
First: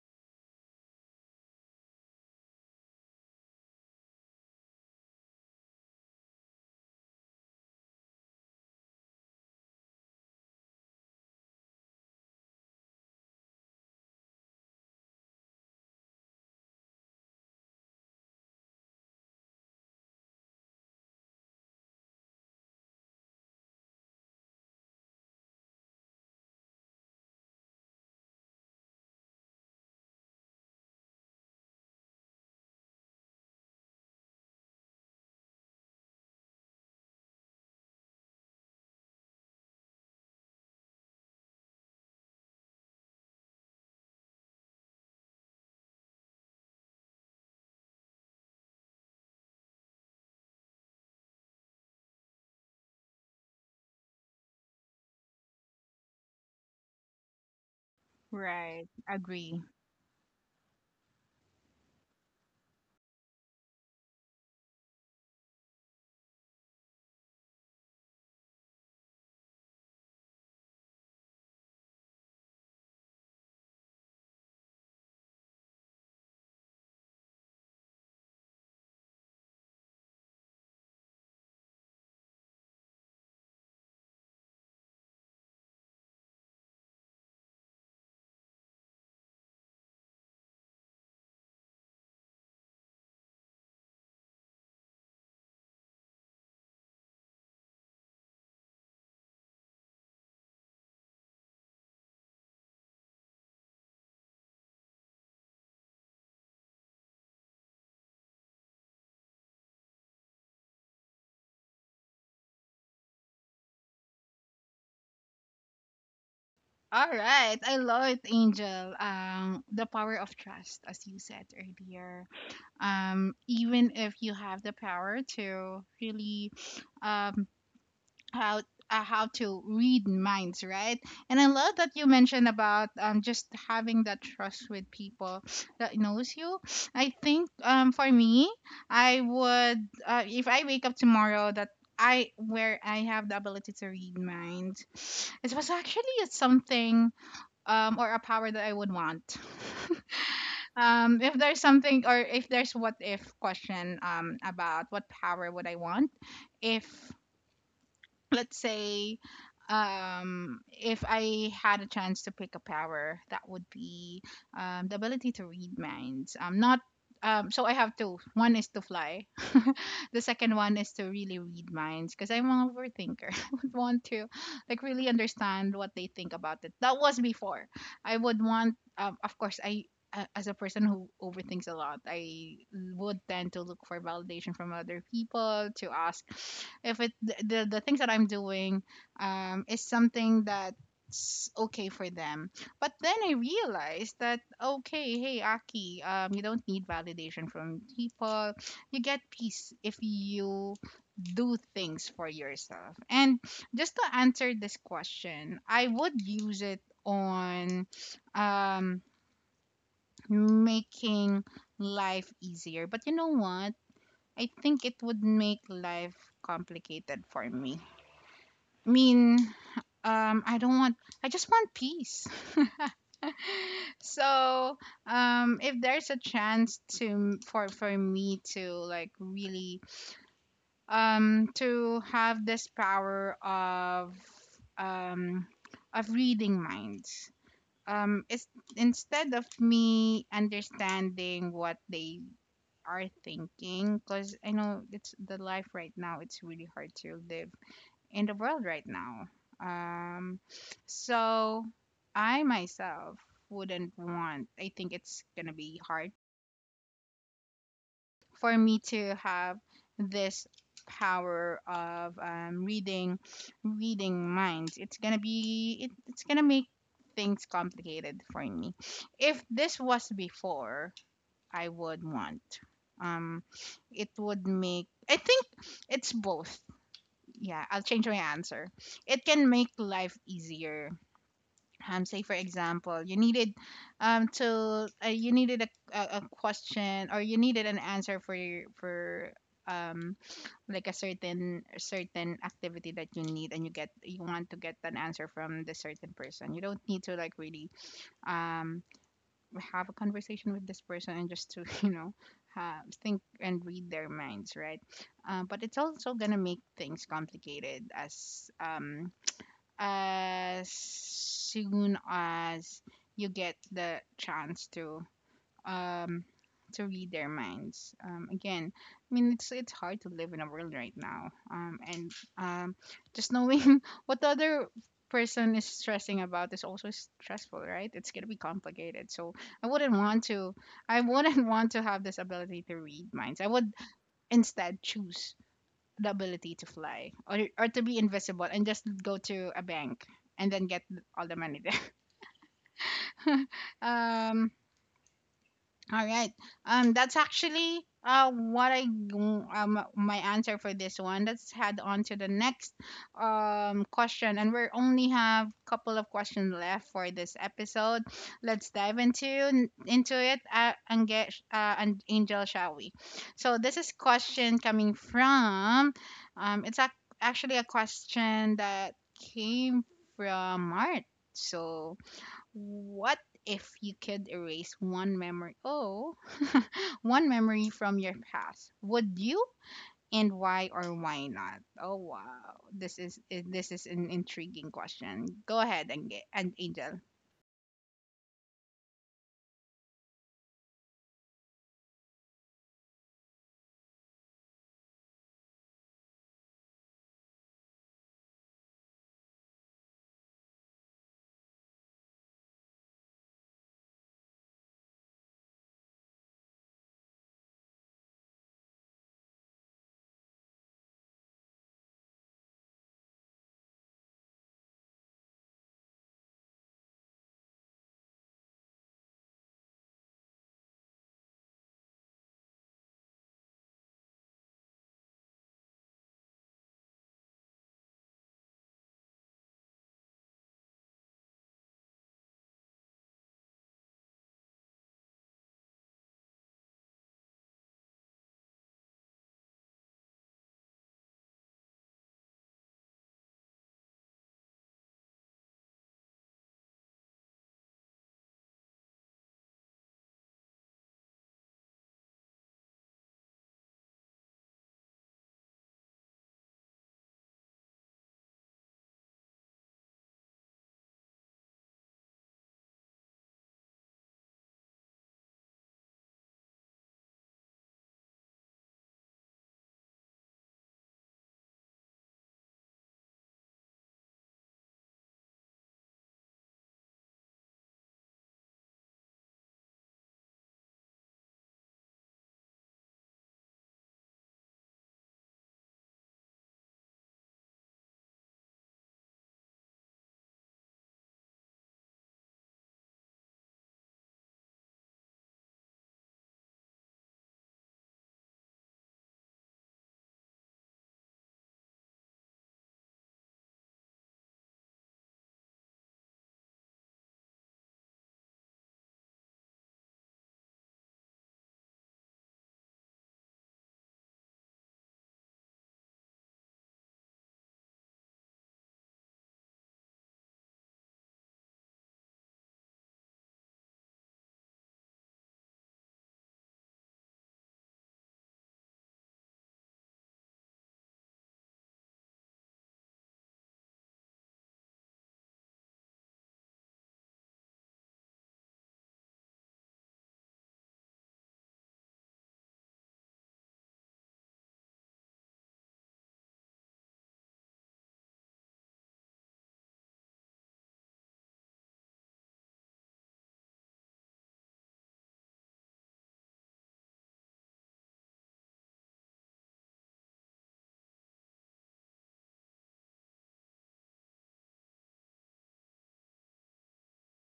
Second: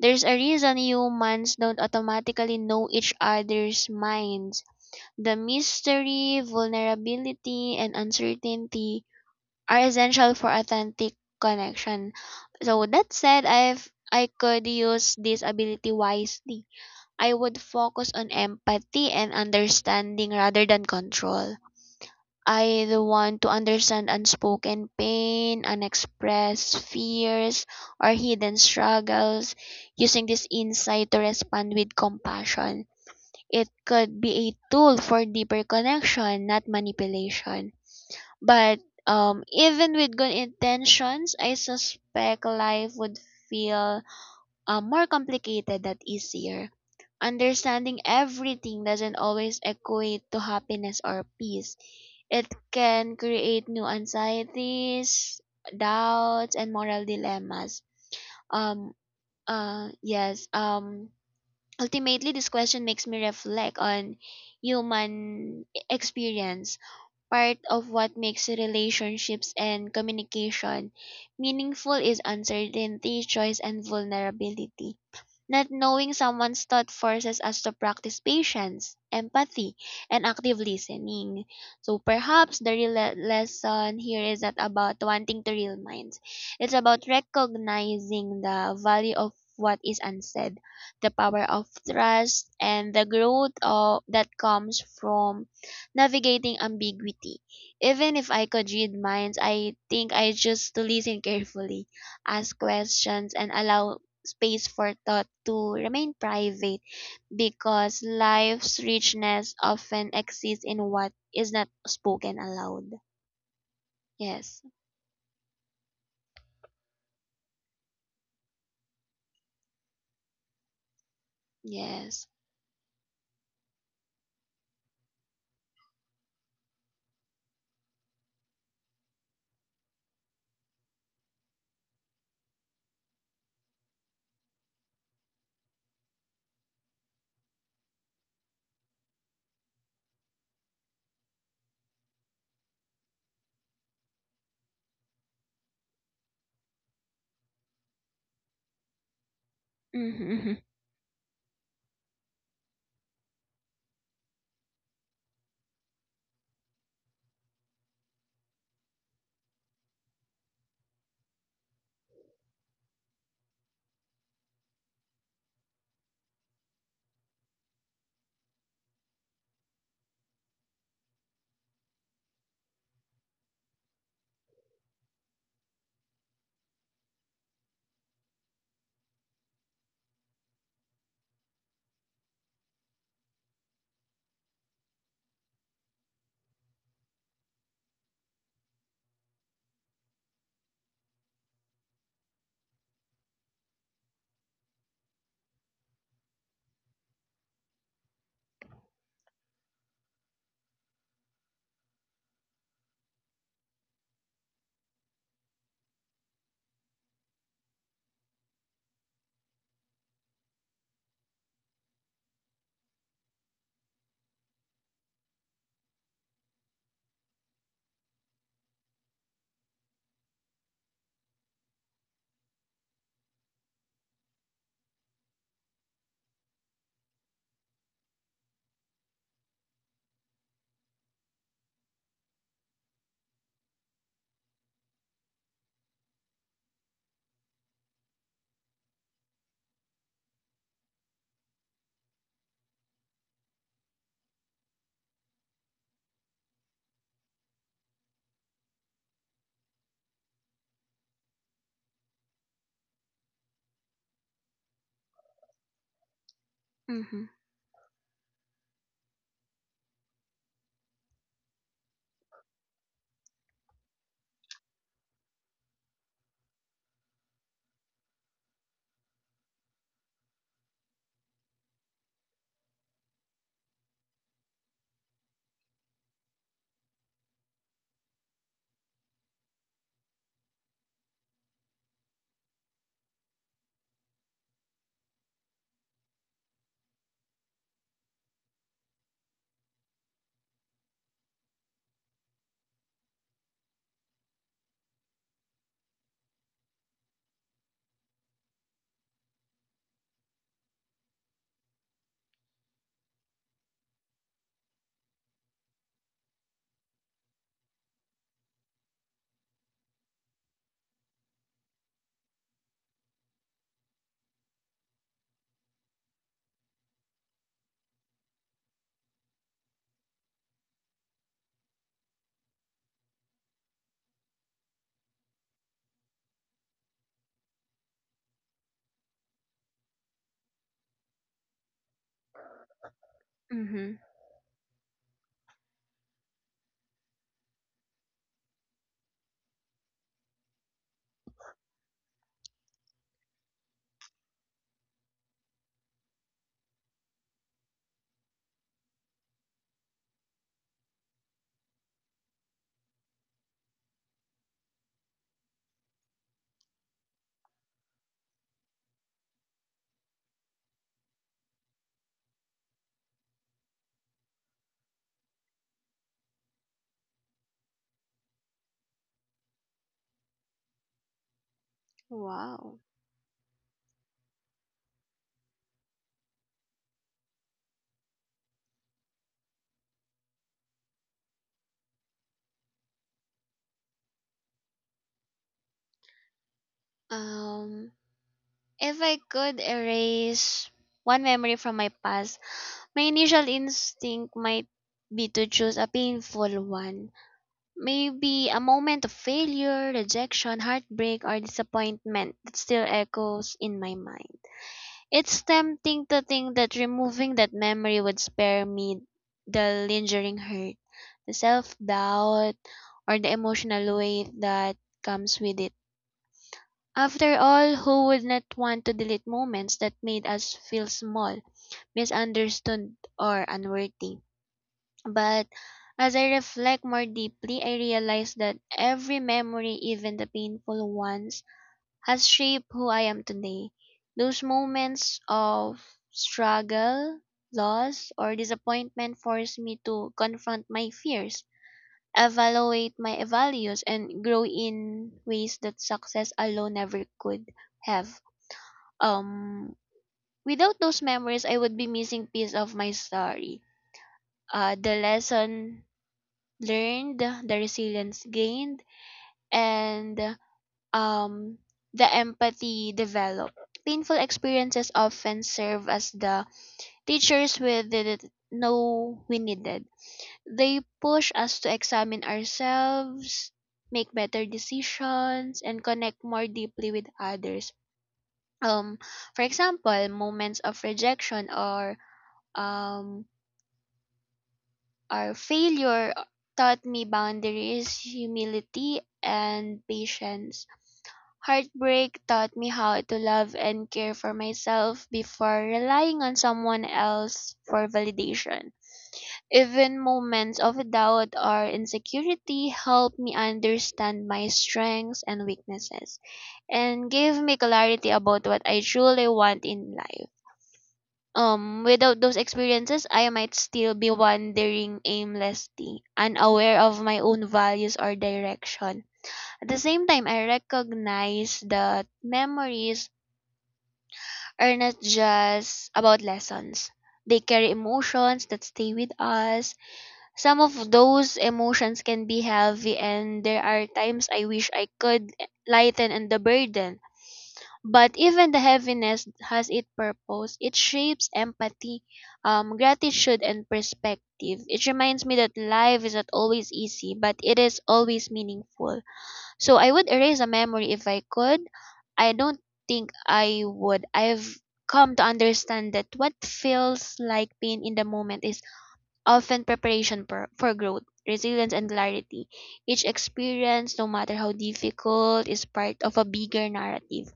[SPEAKER 2] There's a reason humans don't automatically know each other's minds. The mystery, vulnerability, and uncertainty are essential for authentic connection. So that said, I could use this ability wisely. I would focus on empathy and understanding rather than control. I want to understand unspoken pain, unexpressed fears, or hidden struggles. Using this insight to respond with compassion, it could be a tool for deeper connection, not manipulation. But even with good intentions, I suspect life would feel more complicated that easier. Understanding everything doesn't always equate to happiness or peace. It can create new anxieties, doubts, and moral dilemmas.
[SPEAKER 1] Right.
[SPEAKER 2] Um,
[SPEAKER 1] Agree.
[SPEAKER 2] yes, ultimately, this question makes me reflect on human experience, part of what makes relationships and communication meaningful is uncertainty, choice, and vulnerability. Not knowing someone's thought forces us to practice patience, empathy, and active listening. So perhaps the real lesson here is not about wanting to real minds. It's about recognizing the value of what is unsaid, the power of trust, and the growth of, that comes from navigating ambiguity. Even if I could read minds, I think I just to listen carefully, ask questions, and allow space for thought to remain private because life's richness often exists in what is not spoken aloud. Yes,
[SPEAKER 1] All right, I love it, Angel. The power of trust, as you said earlier.
[SPEAKER 2] yes.
[SPEAKER 1] Even if you have the power to really, um, how how to read minds, right? And I love that you mentioned about just having that trust with people that knows you. I think for me, I would, if I wake up tomorrow that, I where I have the ability to read minds, it was actually something, or a power that I would want.
[SPEAKER 2] Mm-hmm,
[SPEAKER 1] Um, if there's something, or if there's what if question about what power would I want, if, let's say, if I had a chance to pick a power, that would be the ability to read minds. Not So I have two, one is to fly. The second one is to really read minds, because I'm an overthinker. I would want to, like, really understand what they think about it. That was before. I would want, of course, as a person who overthinks a lot, I would tend to look for validation from other people, to ask if the things that I'm doing, is something that's okay for them. But then I realized that, okay, hey Aki, you don't need validation from people. You get peace if you do things for yourself. And just to answer this question, I would use it on, um making life easier. But you know what? I think it would make life complicated for me. I mean, I don't want, I just want peace. So, if there's a chance to, for me to like really, to have this power um, of reading minds, it's, instead of me understanding what they are thinking, because I know it's the life right now, it's really hard to live in the world right now. Um, so I myself wouldn't want, I think it's gonna be hard
[SPEAKER 2] mm-hmm,
[SPEAKER 1] for me to have this power of, reading minds. It's gonna be it, it's gonna make things complicated for me. If this was before, I would want. Um, it would make, I think it's both. Yeah, I'll change my answer. It can make life easier. Say for example, you needed, to you needed a question, or you needed an answer for your for, um like a certain activity that you need, and you get you want to get an answer from the certain person. You don't need to like really, um have a conversation with this person, and just to you know have, think and read their minds, right? Uh, but it's also gonna make things complicated as, as soon as you get the chance to, um, to read their minds. Again, I mean it's hard to live in a world right now. And, um, just knowing what the other person is stressing about is also stressful, right? It's gonna be complicated. So I wouldn't want to. I wouldn't want to have this ability to read minds. I would
[SPEAKER 2] mm-hmm.
[SPEAKER 1] instead choose the ability to fly, or to be invisible, and just go to a bank and then get all the money there. Um, all right. That's actually what I, my answer for this one. Let's head on to the next question, and we only have a couple of questions left for this episode. Let's dive into it, and get and Angel, shall we? So this is question coming from, um it's ac- actually a question that came from Mart. So
[SPEAKER 2] Wow.
[SPEAKER 1] what if you could erase one memory? Oh, one memory from your past. Would you? And why or why not? Oh wow, this is this is an intriguing question. Go ahead and get and Angel.
[SPEAKER 2] Um, if I could erase one memory from my past, my initial instinct might be to choose a painful one. Maybe a moment of failure, rejection, heartbreak, or disappointment that still echoes in my mind. It's tempting to think that removing that memory would spare me the lingering hurt, the self doubt, or the emotional weight that comes with it. After all, who would not want to delete moments that made us feel small, misunderstood, or unworthy? But as I reflect more deeply, I realize that every memory, even the painful ones, has shaped who I am today. Those moments of struggle, loss, or disappointment force me to confront my fears, evaluate my values, and grow in ways that success alone never could have. Um, Without those memories, I would be missing piece of my story. The lesson learned, the resilience gained, and um, the empathy developed. Painful experiences often serve as the teachers we didn't know we needed. They push us to examine ourselves, make better decisions, and connect more deeply with others. Um, for example, moments of rejection or um, Our failure taught me boundaries, humility, and patience. Heartbreak taught me how to love and care for myself before relying on someone else for validation. Even moments of doubt or insecurity helped me understand my strengths and weaknesses and gave me clarity about what I truly want in life. Without those experiences, I might still be wandering aimlessly, unaware of my own values or direction. At the same time, I recognize that memories are not just about lessons. They carry emotions that stay with us. Some of those emotions can be heavy, and there are times I wish I could lighten the burden, but even the heaviness has its purpose. It shapes empathy, gratitude, and perspective. It reminds me that life is not always easy, but it is always meaningful. So I would erase a memory if I could. I don't think I would. I've come to understand that what feels like pain in the moment is often preparation for growth, resilience, and clarity. Each experience, no matter how difficult, is part of a bigger narrative,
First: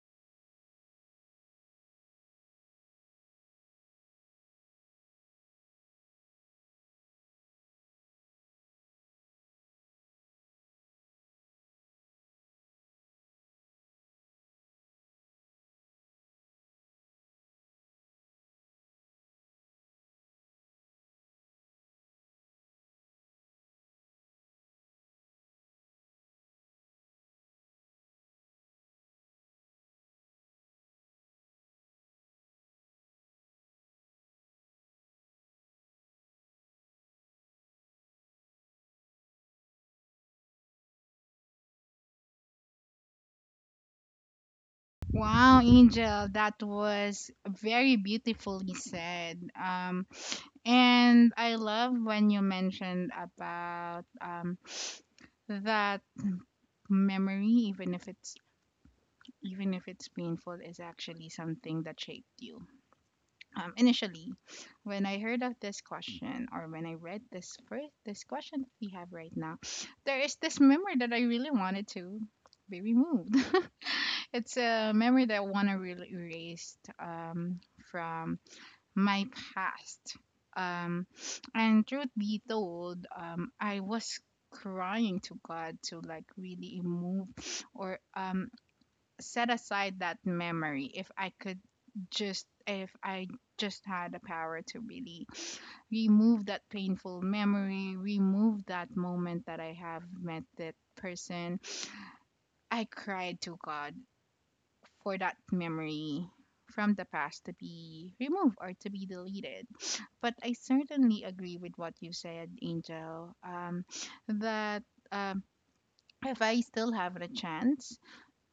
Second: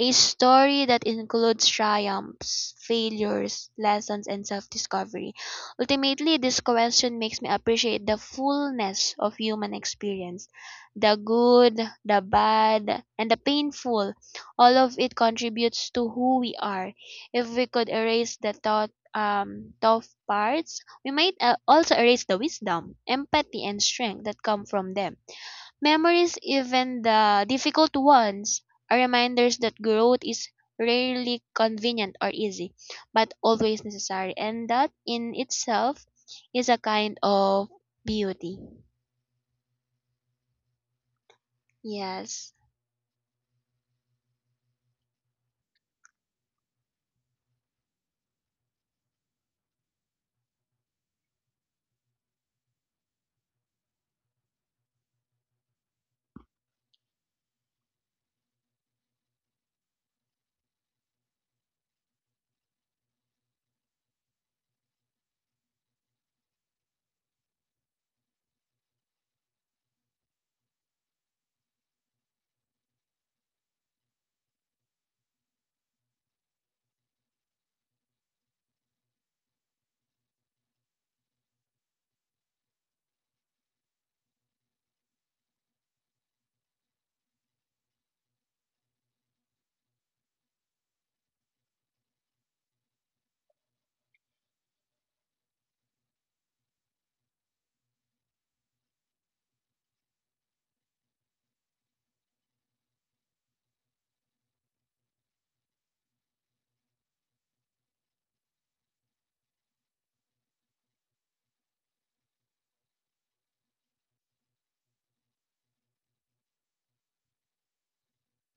[SPEAKER 2] a story that includes triumphs, failures, lessons, and self discovery. Ultimately, this question makes me appreciate the fullness of human experience, the good, the bad, and the painful. All of it contributes to who we are. If we could erase the tough parts, we might also erase the wisdom, empathy, and strength that come from them. Memories, even the difficult ones, are reminders that growth is rarely convenient or easy, but always necessary, and that in itself is a kind of beauty. Yes.
[SPEAKER 1] Wow, Angel, that was very beautifully said. And I love when you mentioned about that memory, even if it's even if it's painful, is actually something that shaped you. Um, initially, when I heard of this question, or when I read this first this question that we have right now, there is this memory that I really wanted to be removed. It's a memory that I want to really erase, from my past, um, and truth be told, I was crying to God to like really move, or set aside that memory if I could, just if I just had the power to really remove that painful memory, remove that moment that I have met that person. I cried to God for that memory from the past to be removed or to be deleted. But I certainly agree with what you said, Angel, that, um, if I still have the chance,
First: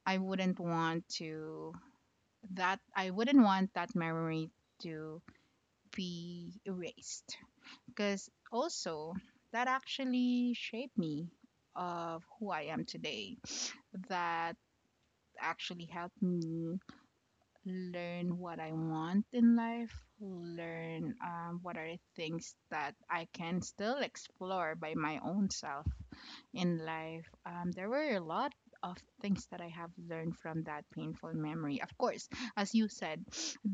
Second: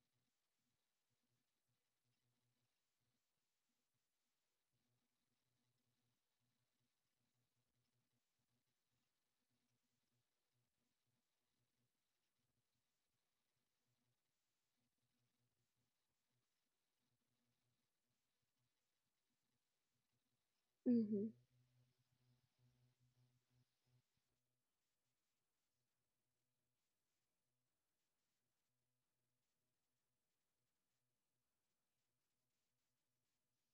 [SPEAKER 1] I wouldn't want to that I wouldn't want that memory to be erased, because also that actually shaped me of who I am today. That actually helped me learn what I want in life, learn
[SPEAKER 2] Hmm.
[SPEAKER 1] what are things that I can still explore by my own self in life. There were a lot of things that I have learned from that painful memory. Of course, as you said,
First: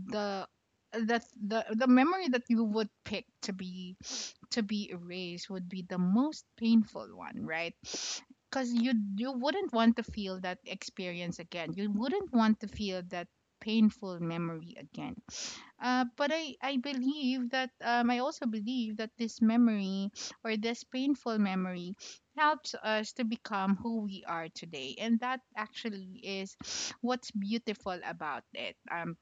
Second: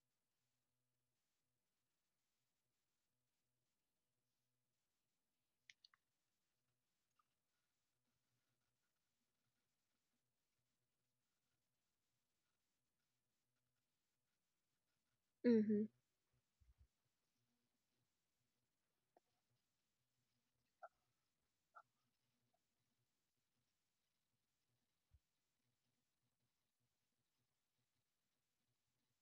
[SPEAKER 1] the the the memory that you would pick to be, to be erased would be the most painful one, right? Because you wouldn't want to feel that experience again. You wouldn't want to feel that painful memory again.
[SPEAKER 2] Mm-hmm.
[SPEAKER 1] But I believe that, I also believe that this memory, or this painful memory, helps us to become who we are today, and that actually is what's beautiful about it.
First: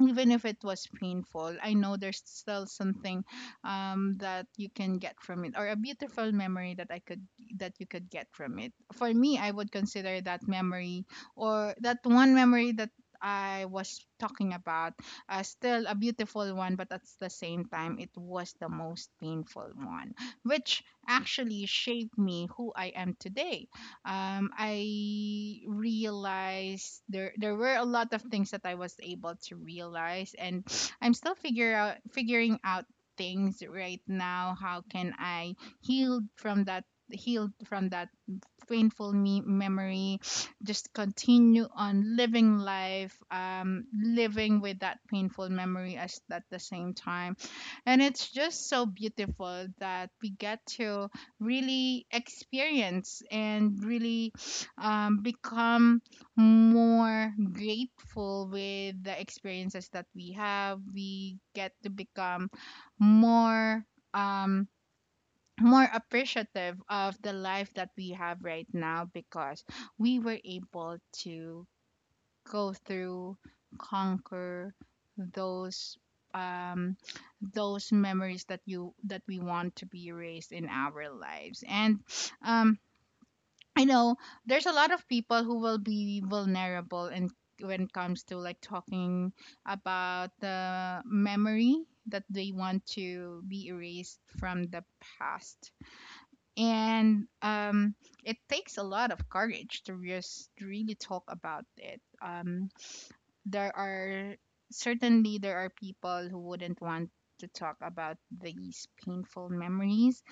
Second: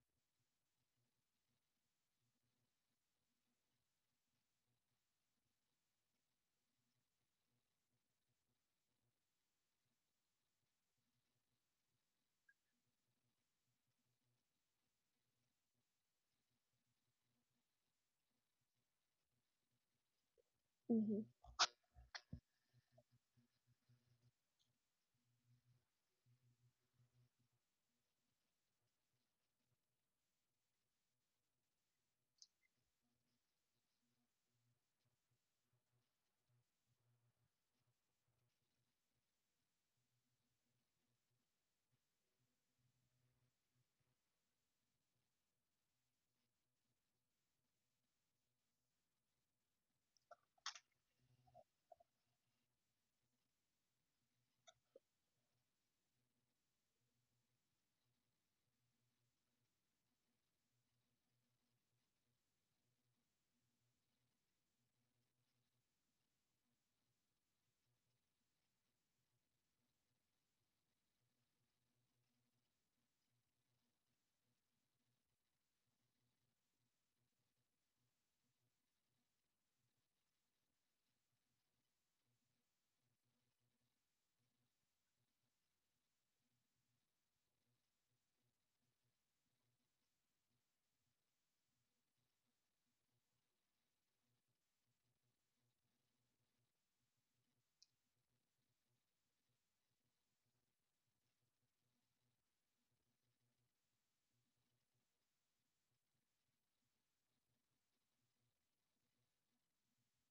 [SPEAKER 1] Even if it was painful, I know there's still something, that you can get from it, or a beautiful memory that you could get from it. For me, I would consider that memory or that one memory that I was talking about still a beautiful one, but at the same time, it was the most painful one, which
[SPEAKER 2] Mm-hmm.
[SPEAKER 1] actually shaped me who I am today. I realized there were a lot of things that I was able to realize, and I'm still figure out figuring out things right now. How can I heal from that? Heal from that painful memory, just continue on living life, living with that painful memory as at the same time. And it's just so beautiful that we get to really experience and really become more grateful with the experiences that we have, we get to become more, um, more appreciative of the life that we have right now because we were able to go through, conquer those, um those memories that you that we want to be erased in our lives. And um I know there's a lot of people who will be vulnerable and when it comes to like talking about the memory that they want to be erased from the past. And it takes a lot of courage to just really talk about it. There are, certainly there are people who wouldn't want to talk about these painful memories,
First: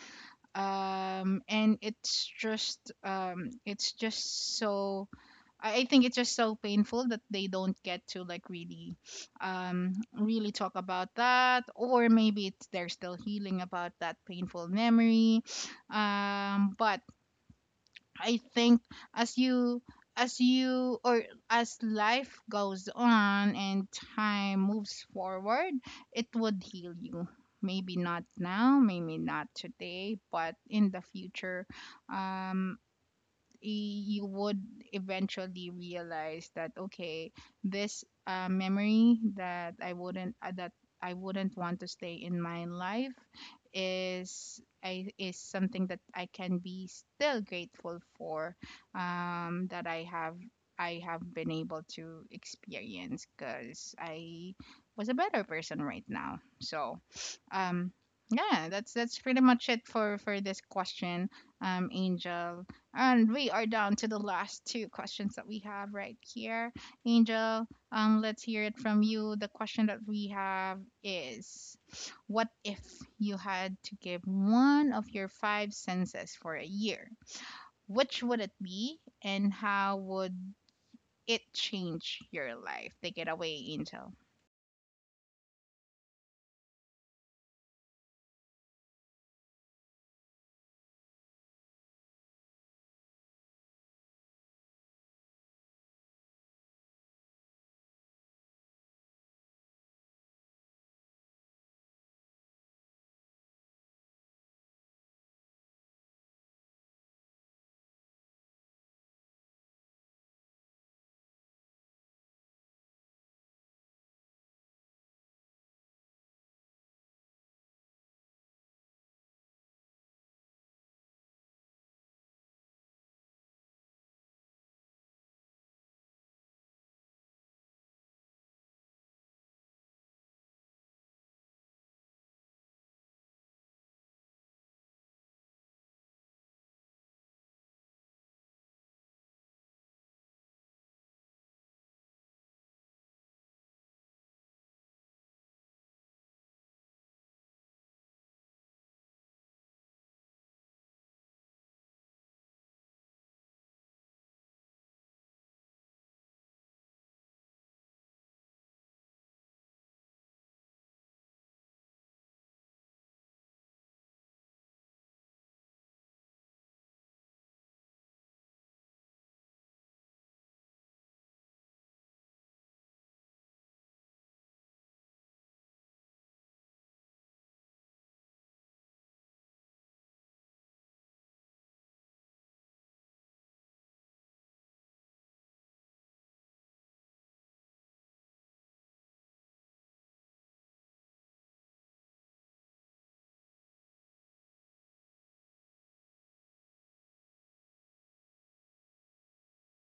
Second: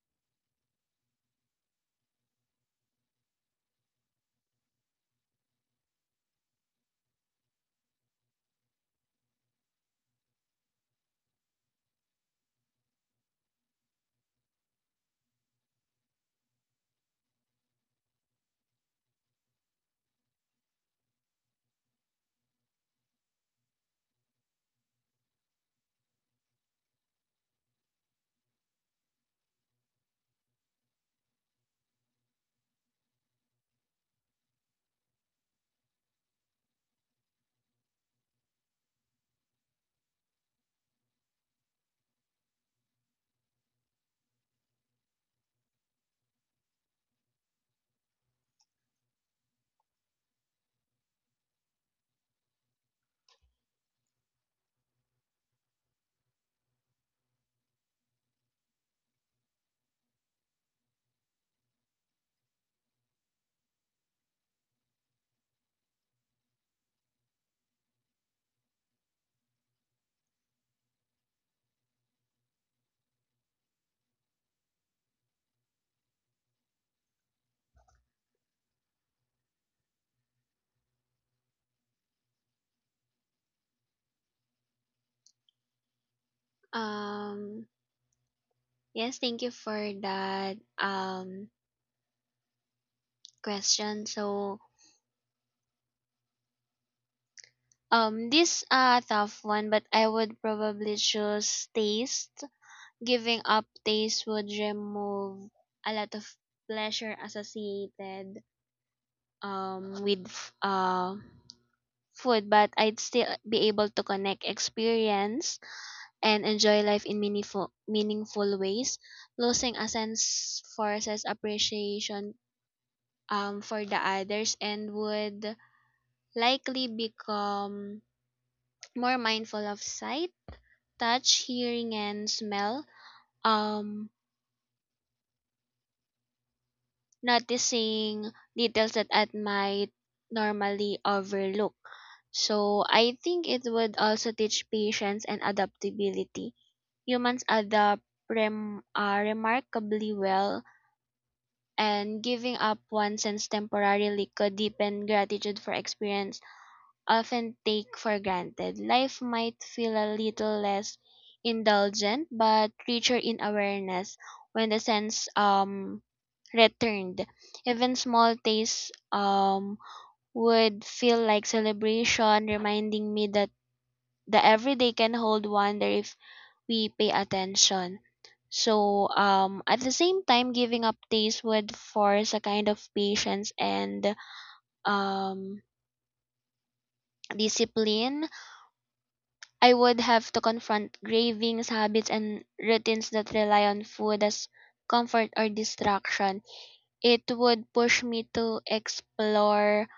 [SPEAKER 1] and it's just, it's just so, I think it's just so painful that they don't get to like really, really talk about that, or maybe it's, they're still healing about that painful memory. But I think as you, as you or as life goes on and time moves forward, it would heal you. Maybe not now, maybe not today, but in the future. Um, you would eventually realize that, okay, this memory that I wouldn't want to stay in my life is, is something that I can be still grateful for, that I have been able to experience, because I was a better person right now. So um yeah, that's pretty much it for this question, Angel, and we are down to the last two questions that we have right here. Angel, let's hear it from you. The question that we have is, what if you had to give one of your five senses for a year? Which would it be, and how would it change your life? Take it away, Angel.
[SPEAKER 2] Um, yes, thank you for that, question. So, this a tough one, but I would probably choose taste. Giving up taste would remove a lot of pleasure associated with food, but I'd still be able to connect experience and enjoy life in meaningful ways. Losing a sense forces appreciation for the others and would likely become more mindful of sight, touch, hearing, and smell, um, noticing details that I might normally overlook. So I think it would also teach patience and adaptability. Humans adapt remarkably well, and giving up one sense temporarily could deepen gratitude for experience often take for granted. Life might feel a little less indulgent, but richer in awareness when the sense returned. Even small tastes would feel like celebration, reminding me that the everyday can hold wonder if we pay attention. So at the same time, giving up taste would force a kind of patience and um discipline. I would have to confront cravings, habits, and routines that rely on food as comfort or distraction. It would push me to explore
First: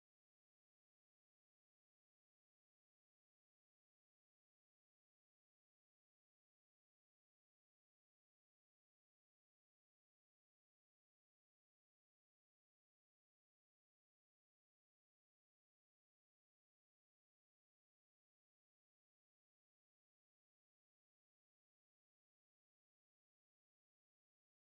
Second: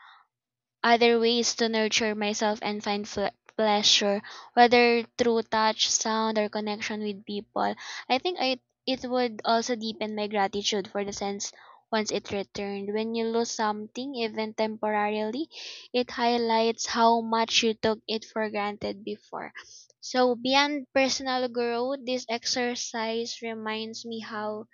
[SPEAKER 2] other ways to nurture myself and find pleasure, whether through touch, sound, or connection with people. I think it would also deepen my gratitude for the sense once it returned. When you lose something, even temporarily, it highlights how much you took it for granted before. So, beyond personal growth, this exercise reminds me how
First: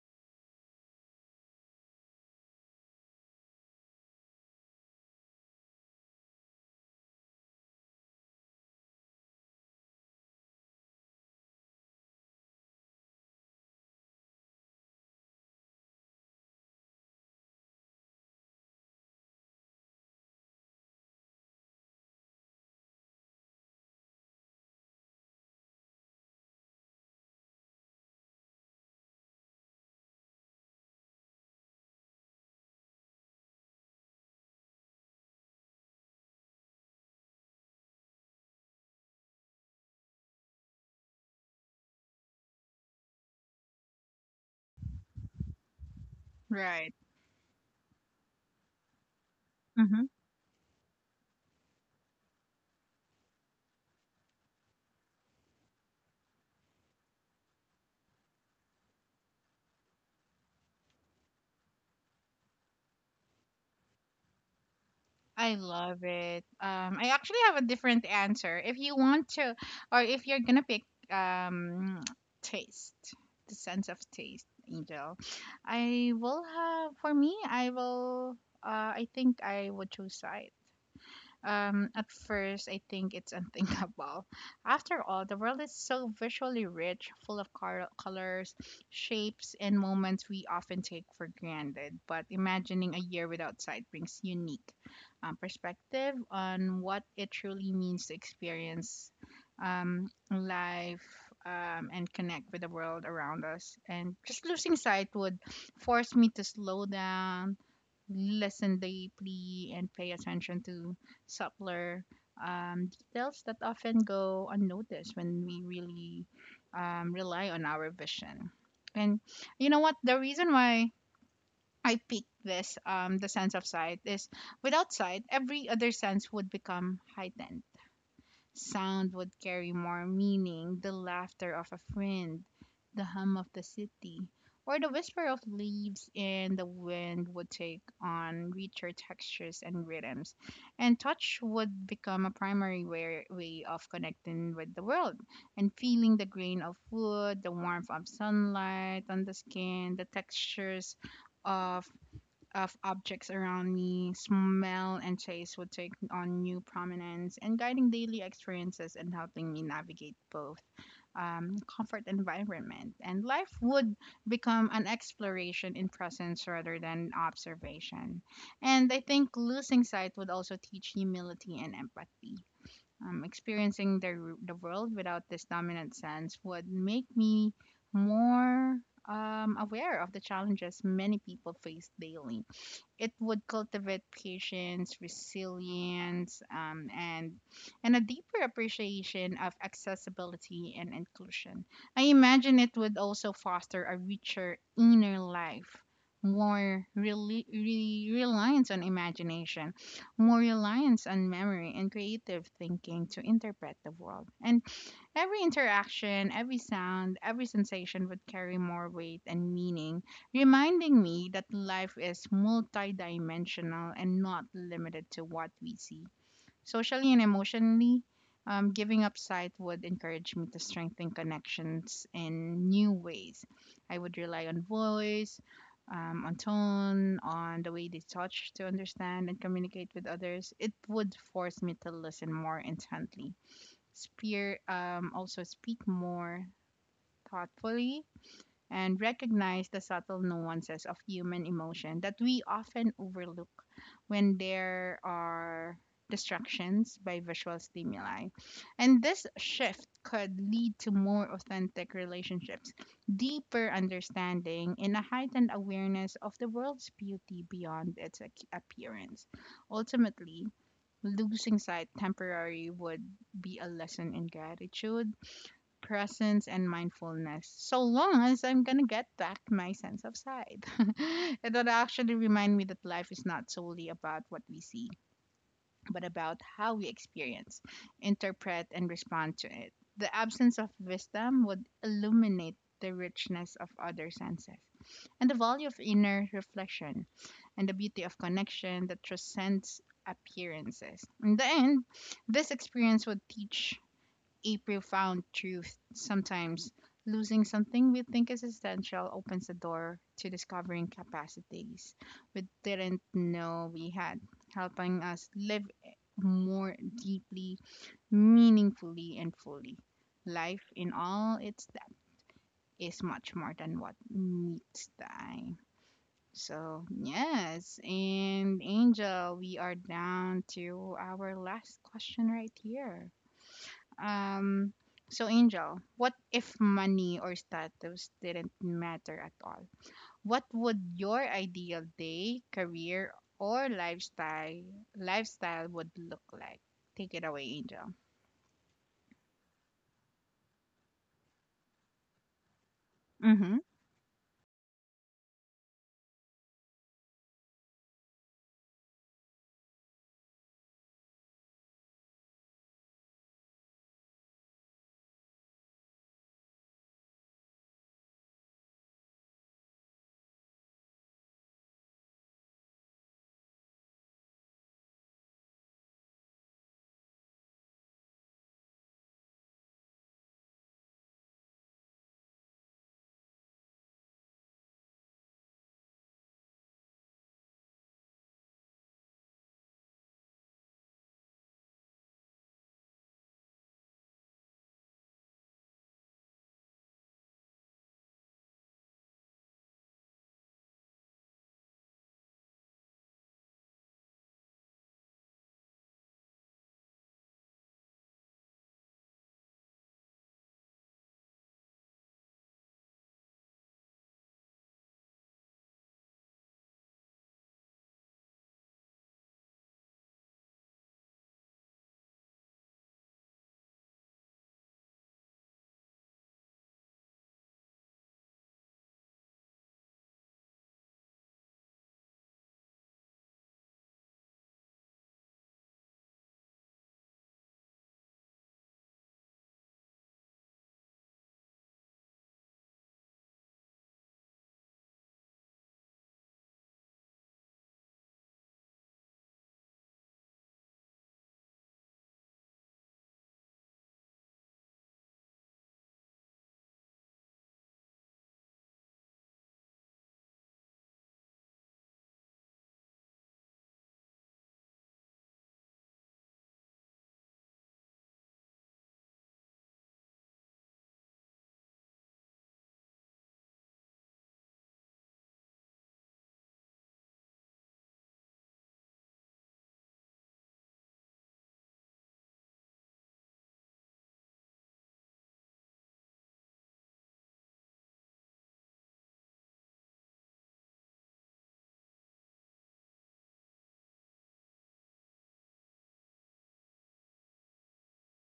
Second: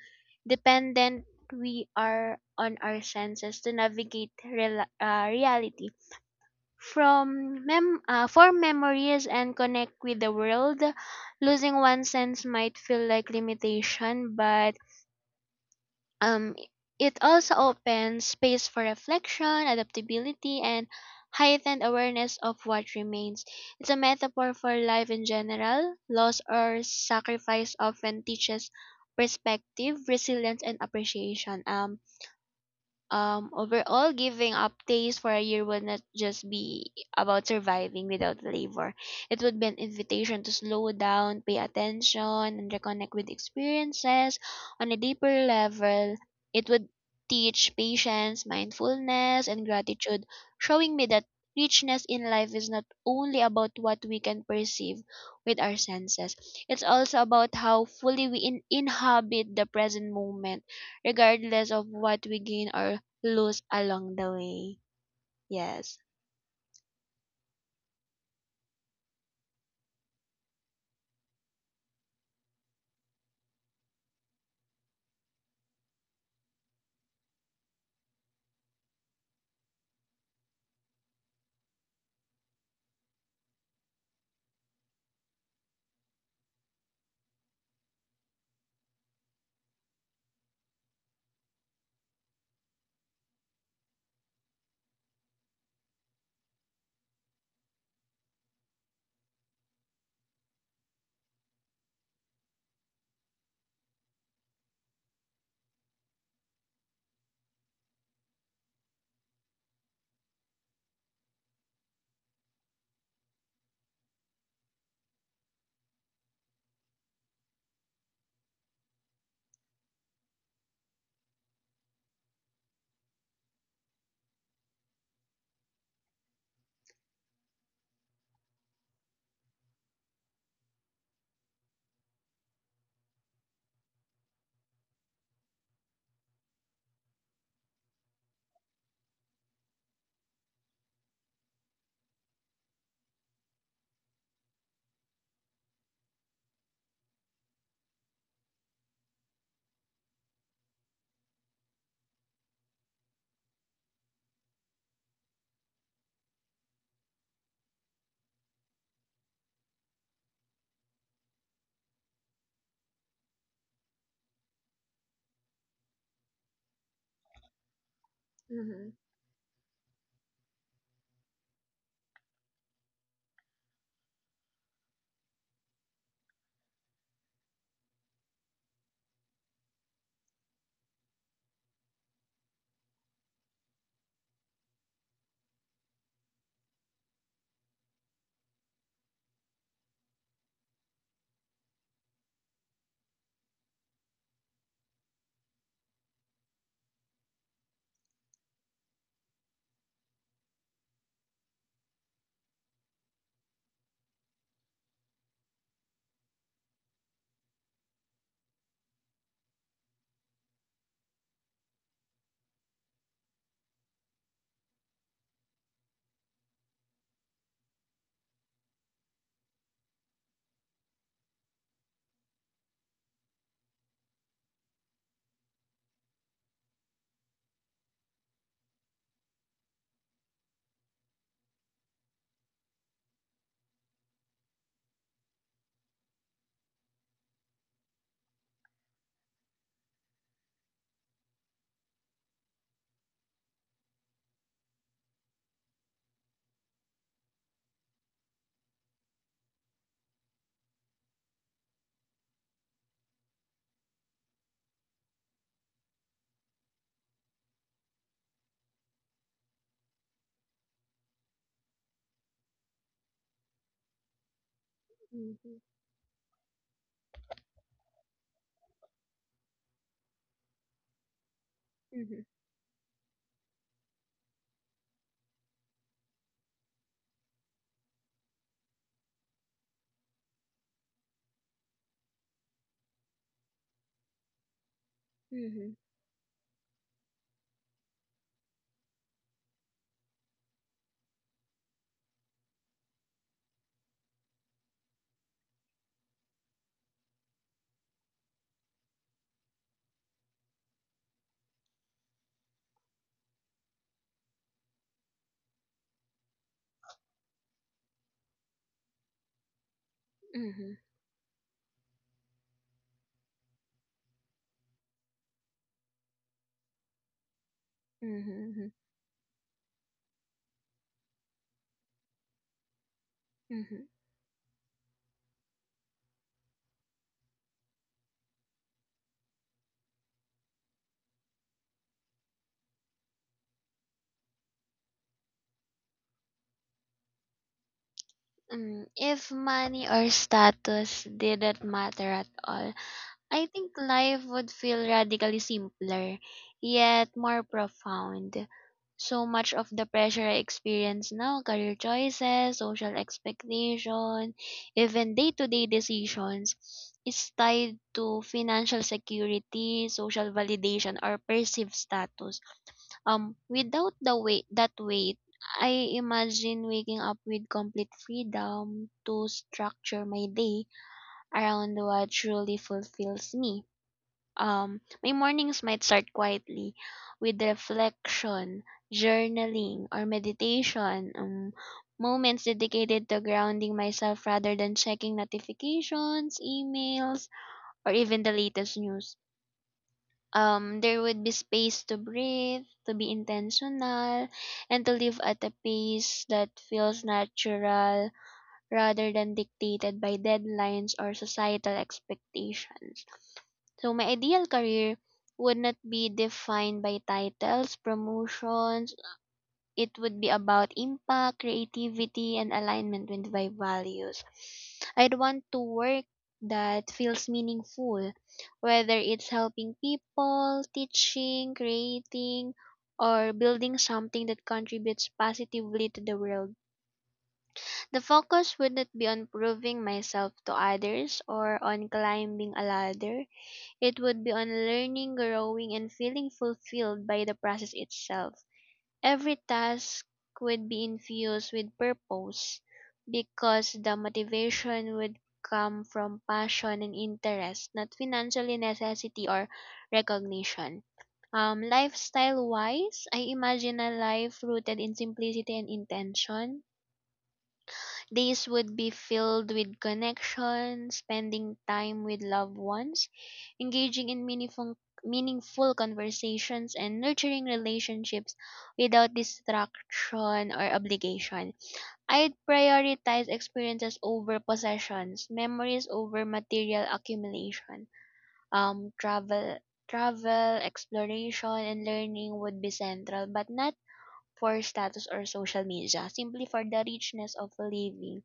[SPEAKER 2] dependent we are on our senses to navigate rela reality, form memories and connect with the world. Losing one sense might feel like limitation, but um, it also opens space for reflection, adaptability, and heightened awareness of what remains. It's a metaphor for life in general. Loss or sacrifice often teaches perspective, resilience, and appreciation. Overall, giving up days for a year would not just be about surviving without labor. It would be an invitation to slow down, pay attention, and reconnect with experiences on a deeper level. It would
[SPEAKER 1] Right.
[SPEAKER 2] teach patience, mindfulness, and gratitude, showing me that richness in life is not only about what we can perceive with our senses, it's also about how fully we inhabit the present moment regardless of what we gain or lose along the way.
[SPEAKER 1] I
[SPEAKER 2] Yes.
[SPEAKER 1] love it. I actually have a different answer. If you want to, or if you're gonna pick um, taste, the sense of taste, Angel, I will have. For me, I will. I think I would choose sight. At first, I think it's unthinkable. After all, the world is so visually rich, full of colors, shapes, and moments we often take for granted. But imagining a year without sight brings unique perspective on what it truly means to experience life and connect with the world around us. And just losing sight would force me to slow down, listen deeply, and pay attention to subtler details that often go unnoticed when we really rely on our vision. And you know what? The reason why I picked this, the sense of sight, is without sight, every other sense would become heightened. Sound would carry more meaning, the laughter of a friend, the hum of the city, or the whisper of leaves in the wind would take on richer textures and rhythms. And touch would become a primary way of connecting with the world and feeling the grain of wood, the warmth of sunlight on the skin, the textures of of objects around me. Smell and taste would take on new prominence, and guiding daily experiences and helping me navigate both comfort environment. And life would become an exploration in presence rather than observation. And I think losing sight would also teach humility and empathy. Experiencing the world without this dominant sense would make me more aware of the challenges many people face daily. It would cultivate patience, resilience, and a deeper appreciation of accessibility and inclusion. I imagine it would also foster a richer inner life, more reliance on imagination, more reliance on memory and creative thinking to interpret the world. And every interaction, every sound, every sensation would carry more weight and meaning, reminding me that life is multidimensional and not limited to what we see. Socially and emotionally, giving up sight would encourage me to strengthen connections in new ways. I would rely on voice, on tone, on the way they touch to understand and communicate with others. It would force me to listen more intently. Also speak more thoughtfully and recognize the subtle nuances of human emotion that we often overlook when there are distractions by visual stimuli. And this shift could lead to more authentic relationships, deeper understanding, and a heightened awareness of the world's beauty beyond its appearance. Ultimately, losing sight temporarily would be a lesson in gratitude,
[SPEAKER 2] Mhm.
[SPEAKER 1] presence, and mindfulness, so long as I'm gonna get back my sense of sight. It would actually
[SPEAKER 2] Mhm.
[SPEAKER 1] remind me that life is not solely about what we see, but about how we experience, interpret, and respond to it. The absence of wisdom would illuminate the richness of other senses, and the value
[SPEAKER 2] Mhm.
[SPEAKER 1] of inner reflection, and the beauty of connection that transcends appearances. In the end, this experience would teach a profound truth. Sometimes losing something we think is essential opens the door to discovering capacities we didn't know we had, helping us live more deeply, meaningfully, and fully. Life
[SPEAKER 2] Mhm.
[SPEAKER 1] in all its depth is much more than what meets the eye. So, yes, and
[SPEAKER 2] Mhm.
[SPEAKER 1] Angel, we are down to our last question right here.
[SPEAKER 2] Mhm.
[SPEAKER 1] Um, so Angel, what if money or status didn't matter at all? What would your ideal day, career, or lifestyle would look like? Take it away, Angel.
[SPEAKER 2] Mm. If money or status didn't matter at all, I
[SPEAKER 1] Mm-hmm.
[SPEAKER 2] think life would feel radically simpler, yet more profound. So much of the pressure I experience now, career choices, social expectation, even day to day decisions, is tied to financial security, social validation, or perceived status. Without that weight, I imagine waking up with complete freedom to structure my day around what truly fulfills me. My mornings might start quietly with reflection, journaling, or meditation, moments dedicated to grounding myself rather than checking notifications, emails, or even the latest news. There would be space to breathe, to be intentional, and to live at a pace that feels natural rather than dictated by deadlines or societal expectations. So my ideal career would not be defined by titles, promotions. It would be about impact, creativity, and alignment with my values. I'd want to work that feels meaningful, whether it's helping people, teaching, creating, or building something that contributes positively to the world. The focus wouldn't be on proving myself to others or on climbing a ladder. It would be on learning, growing, and feeling fulfilled by the process itself. Every task would be infused with purpose because the motivation would come from passion and interest, not financially necessity or recognition. Lifestyle wise, I imagine a life rooted in simplicity and intention. Days would be filled with connection, spending time with loved ones, engaging in meaningful conversations, and nurturing relationships without distraction or obligation. I'd prioritize experiences over possessions, memories over material accumulation. Um, travel, travel, exploration, and learning would be central, but not for status or social media, simply for the richness of living.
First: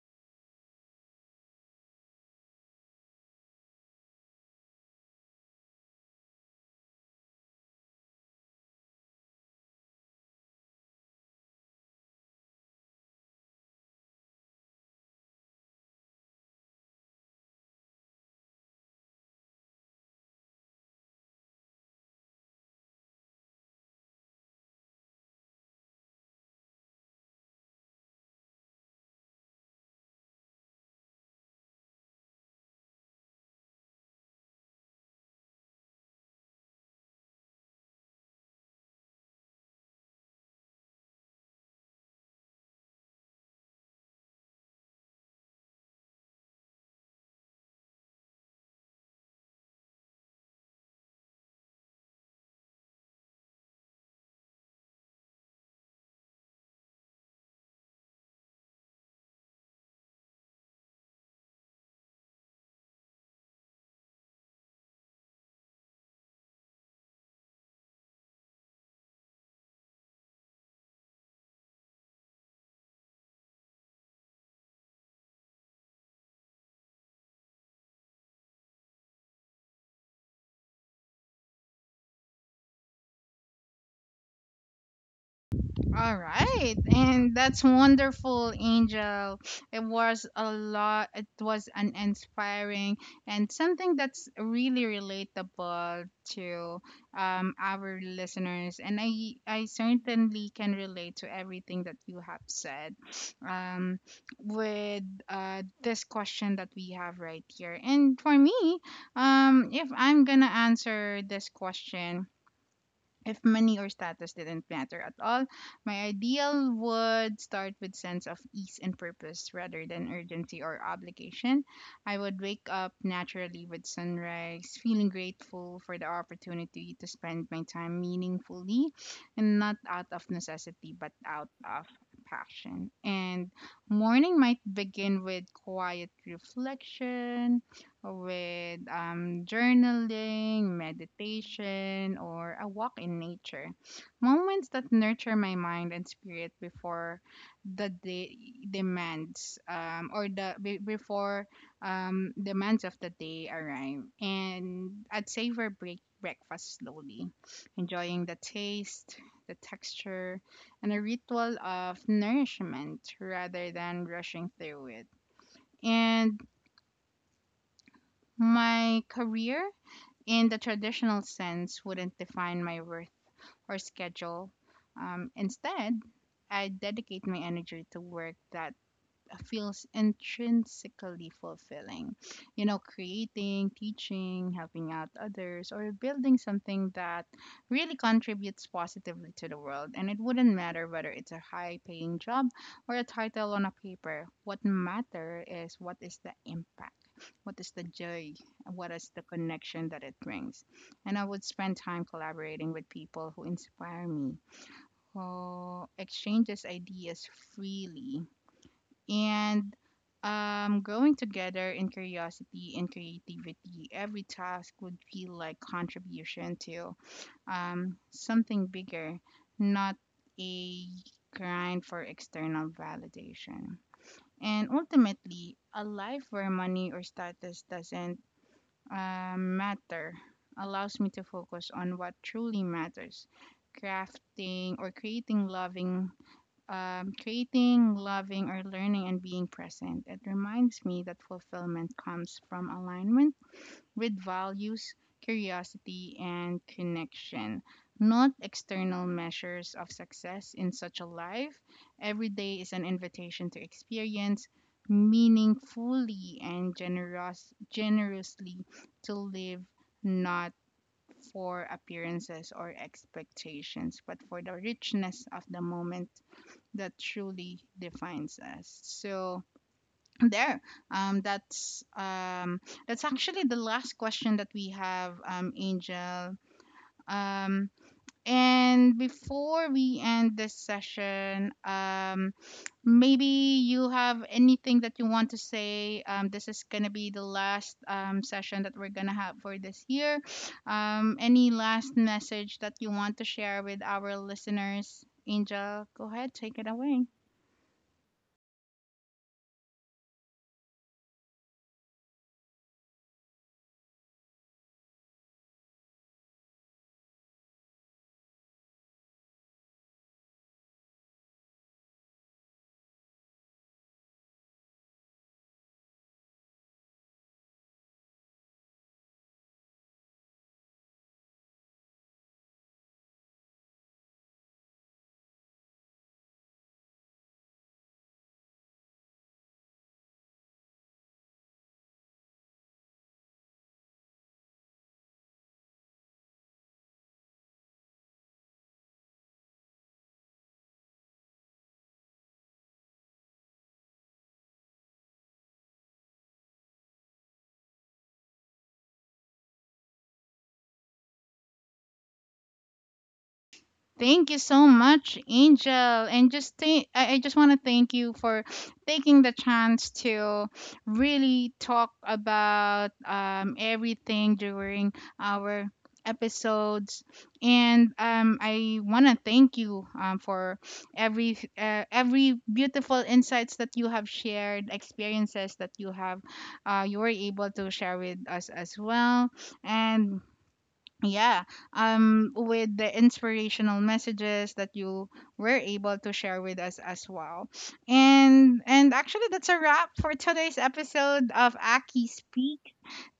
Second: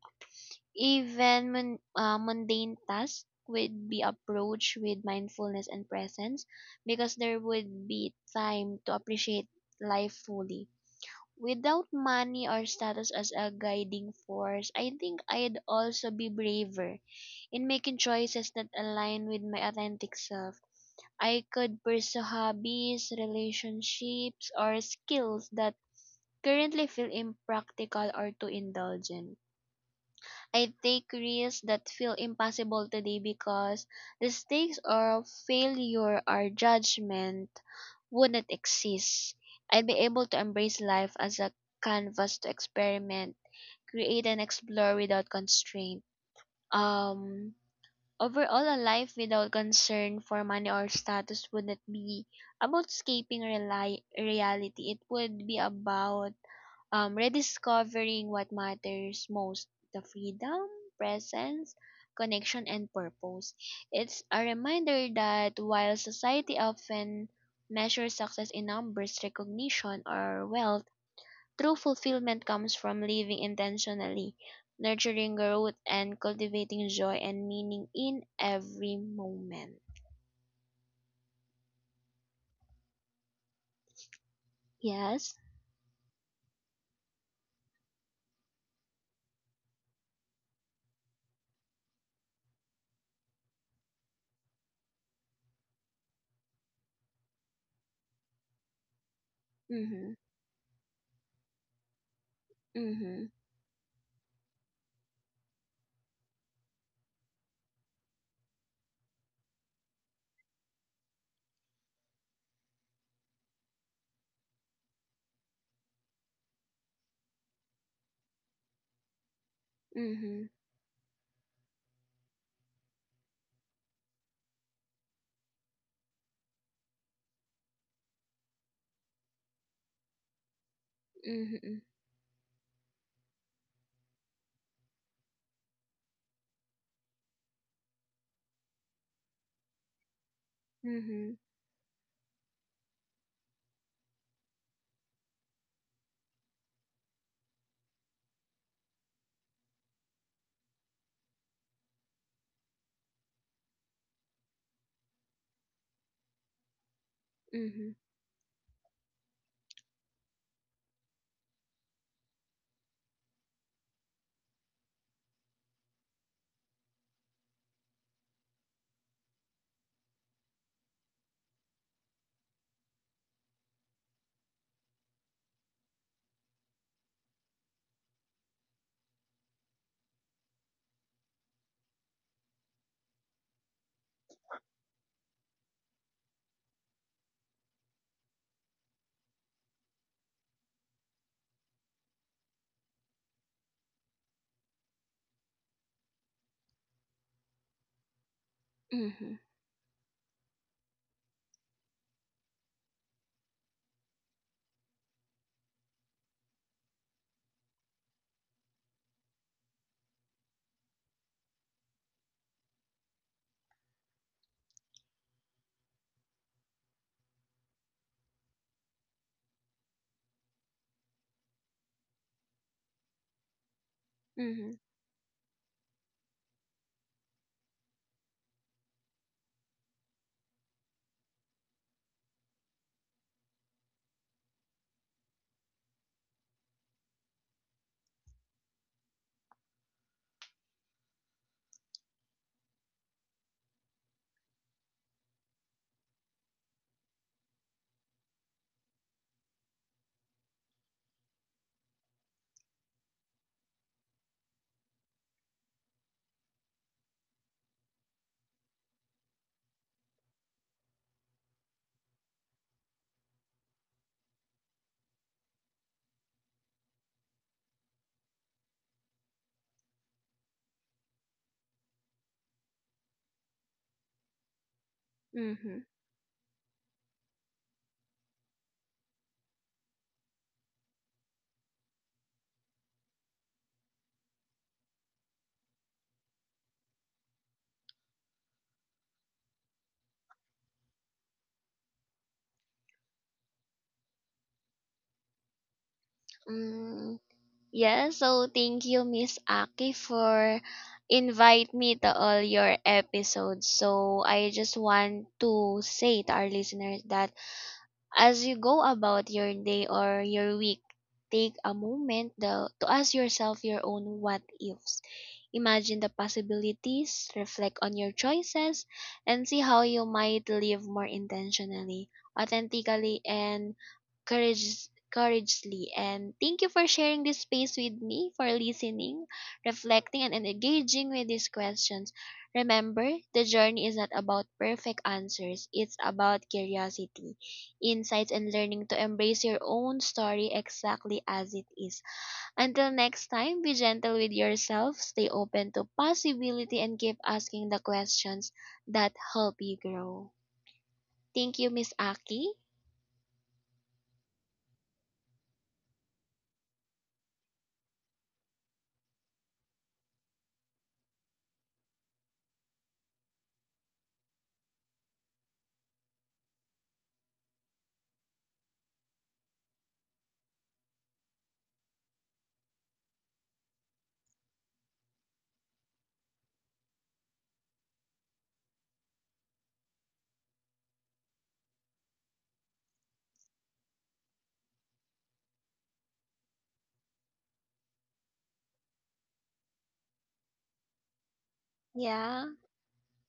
[SPEAKER 2] Even mundane tasks would be approached with mindfulness and presence because there would be time to appreciate life fully. Without money or status as a guiding force, I think I'd also be braver in making choices that align with my authentic self. I could pursue hobbies, relationships, or skills that currently feel impractical or too indulgent. I take risks that feel impossible today because the stakes of failure or judgment wouldn't exist. I'd be able to embrace life as a canvas to experiment, create, and explore without constraint. Um, Overall, a life without concern for money or status wouldn't be about escaping reality. It would be about rediscovering what matters most, the freedom, presence, connection, and purpose. It's a reminder that while society often measures success in numbers, recognition, or wealth, true fulfillment comes from living intentionally, nurturing growth, and cultivating joy and meaning in every moment. Yes.
[SPEAKER 1] All right, and that's wonderful, Angel. It was a lot. It was an inspiring and something that's really relatable to our listeners. And I
[SPEAKER 2] Mm-hmm.
[SPEAKER 1] certainly can relate to everything that you have said,
[SPEAKER 2] Mm-hmm.
[SPEAKER 1] um, with this question that we have right here. And for me, if I'm gonna answer this question, if money or status didn't matter at all, my ideal would start with sense of ease and purpose rather than
[SPEAKER 2] Mm-hmm.
[SPEAKER 1] urgency or obligation. I would wake up naturally with sunrise, feeling grateful for the opportunity to spend my time meaningfully, and not out of necessity but out
[SPEAKER 2] Mm-hmm.
[SPEAKER 1] of passion. And morning might begin with quiet reflection, with journaling,
[SPEAKER 2] Mm-hmm.
[SPEAKER 1] meditation, or a walk in nature. Moments that nurture my mind and spirit before the day demands, before demands of the day arrive. And I'd savor breakfast slowly,
[SPEAKER 2] Mm-hmm.
[SPEAKER 1] enjoying the taste, the texture, and a ritual of nourishment rather than rushing through it. And my career in the traditional sense wouldn't define my worth or schedule. Instead, I dedicate my energy to work that feels intrinsically fulfilling. You know, creating, teaching, helping out others, or building something that really contributes positively to the world. And it wouldn't matter whether it's a high paying job or a title on a paper. What matter is, what is the impact? What is the joy? And what is the
[SPEAKER 2] Mm-hmm.
[SPEAKER 1] connection that it brings? And I would spend time collaborating with people who inspire me, who exchanges ideas freely, and growing together in curiosity and creativity. Every task would feel like contribution to something bigger, not a grind for external validation. And
[SPEAKER 2] Mm-hmm.
[SPEAKER 1] ultimately, a life where money or status doesn't matter allows me to focus on what truly matters, crafting or creating, loving, or learning and being present. It reminds me that fulfillment comes from alignment with values, curiosity, and connection, not external measures of success. In such a life, every day is an invitation to experience meaningfully and generously, to live not for appearances or expectations, but for the richness of the moment that truly defines us. So there, um, that's um, that's actually the last question that we have,
[SPEAKER 2] Mm-hmm.
[SPEAKER 1] Angel. Um, and before we end this session, maybe you have anything that you want to say. This is gonna be the last session that we're gonna have for this year. Any last message that you want to share with our listeners? Angel, go ahead, take it away.
[SPEAKER 2] Mm. Yeah, so thank you, Miss Aki, for invite me to all your episodes. So I just want to say to our listeners that as you go about your day or your week, take a moment though to ask yourself your own what ifs. Imagine the possibilities, reflect on your choices, and see how you might live more intentionally, authentically, and courageously. And thank you for sharing this space with me, for listening, reflecting, and engaging with these questions. Remember, the journey is not about perfect answers, it's about curiosity, insights, and learning to embrace your own story exactly as it is. Until next time, be gentle with yourself, stay open to possibility, and keep asking the questions that help you grow. Thank you, Miss Aki.
[SPEAKER 1] Thank you so much, Angel. And just thank I just want to thank you for taking the chance to really talk about everything during our episodes. And I want to thank you, for every beautiful insights that you have shared, experiences that you have, you were able to share with us as well. And yeah, with the inspirational messages that you were able to share with us as well. And actually that's a wrap for today's episode of Aki
[SPEAKER 2] Yeah.
[SPEAKER 1] Speak.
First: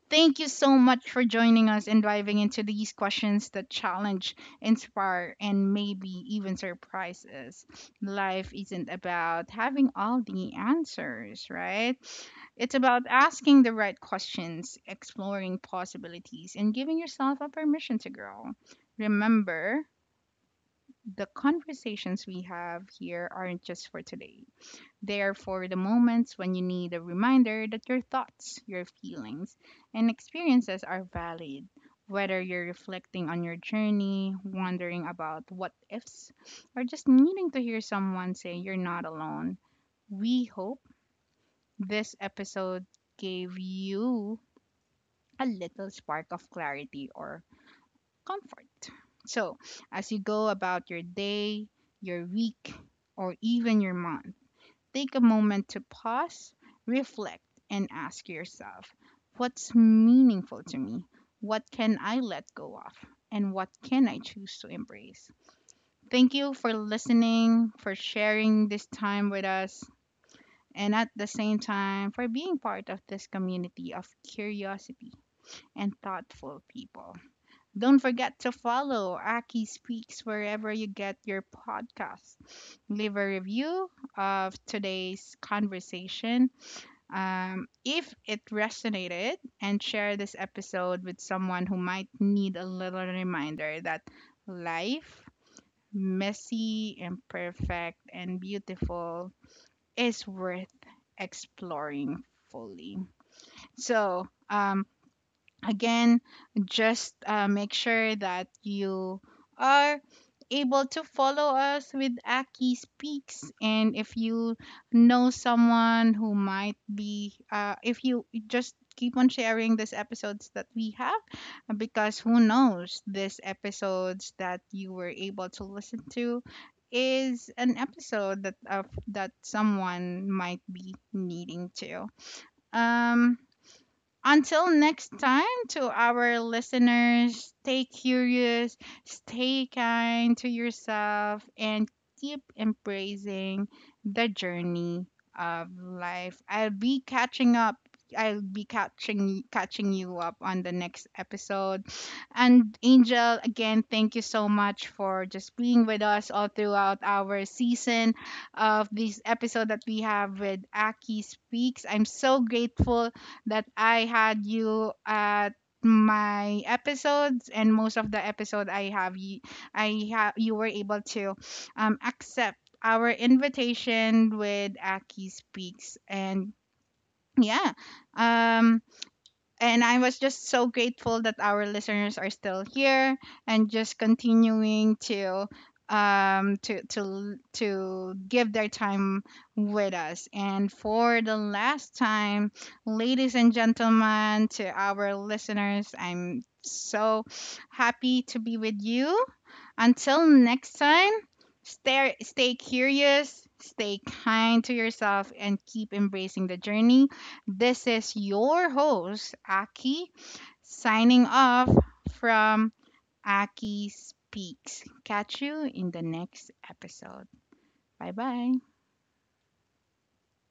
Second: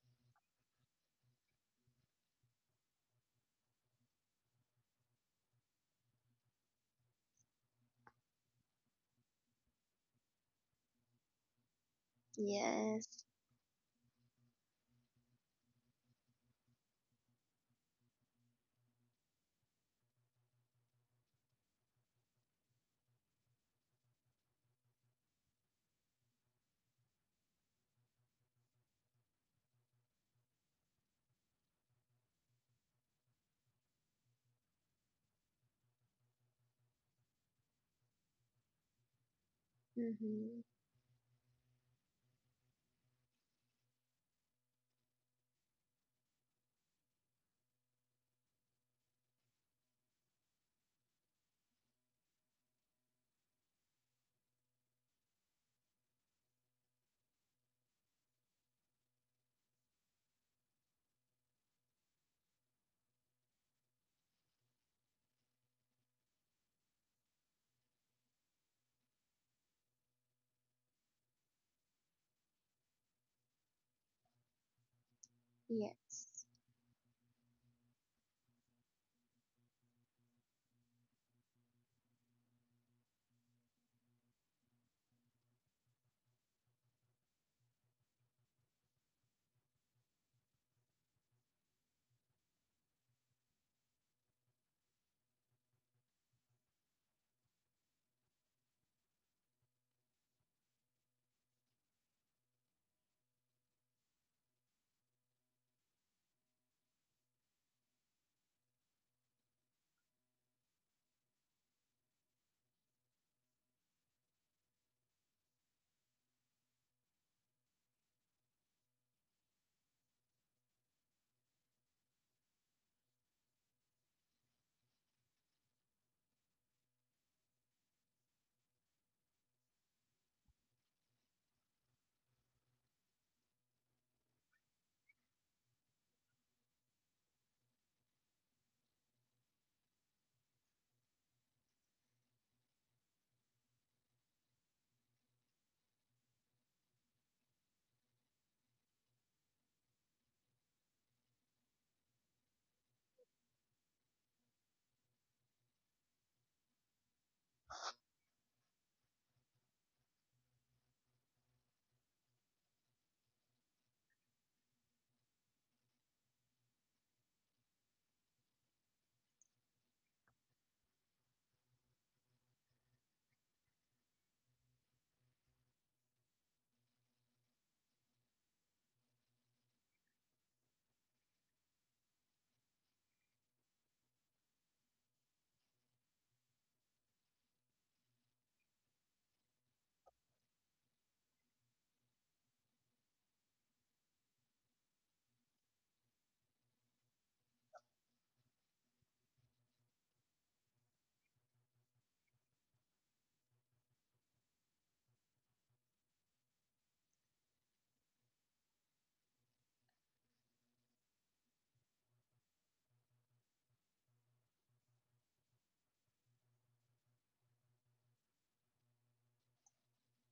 [SPEAKER 1] Thank you so much for joining us and diving into these questions that challenge, inspire, and maybe even surprise us. Life isn't about having all the answers, right? It's about
[SPEAKER 2] Yes.
[SPEAKER 1] asking the right questions, exploring possibilities, and giving yourself a permission to grow. Remember, the conversations we have here aren't just for today. They are for the moments when you need a reminder that your thoughts, your feelings, and experiences are valid. Whether you're reflecting on your journey, wondering about what ifs, or just needing to hear someone say you're not alone, we
[SPEAKER 2] Mm-hmm.
[SPEAKER 1] hope this episode gave you a little spark of clarity or comfort. So, as you go about your day, your week, or even your month, take a moment to pause, reflect, and ask yourself, what's meaningful to me? What can I let go of? And what can I choose to embrace? Thank you for listening, for sharing this time with us, and at the same time for being part of this community of curiosity and
[SPEAKER 2] Yes.
[SPEAKER 1] thoughtful people. Don't forget to follow Aki Speaks wherever you get your podcast. Leave a review of today's conversation, if it resonated, and share this episode with someone who might need a little reminder that life, messy, imperfect, and beautiful, is worth exploring fully. So, again, just make sure that you are able to follow us with Aki Speaks. And if you know someone who might be, if you just keep on sharing these episodes that we have, because who knows, these episodes that you were able to listen to is an episode that that someone might be needing to. um until next time, to our listeners, stay curious, stay kind to yourself, and keep embracing the journey of life. I'll be catching up. I'll be catching you up on the next episode. And Angel, again, thank you so much for just being with us all throughout our season of this episode that we have with Aki Speaks. I'm so grateful that I had you at my episodes, and most of the episode I have you, were able to accept our invitation with Aki Speaks. And yeah. Um and I was just so grateful that our listeners are still here and just continuing to to give their time with us. And for the last time, ladies and gentlemen, to our listeners, I'm so happy to be with you. Until next time, stay curious, stay kind to yourself, and keep embracing the journey. This is your host, Aki, signing off from Aki Speaks. Catch you in the next episode. Bye bye.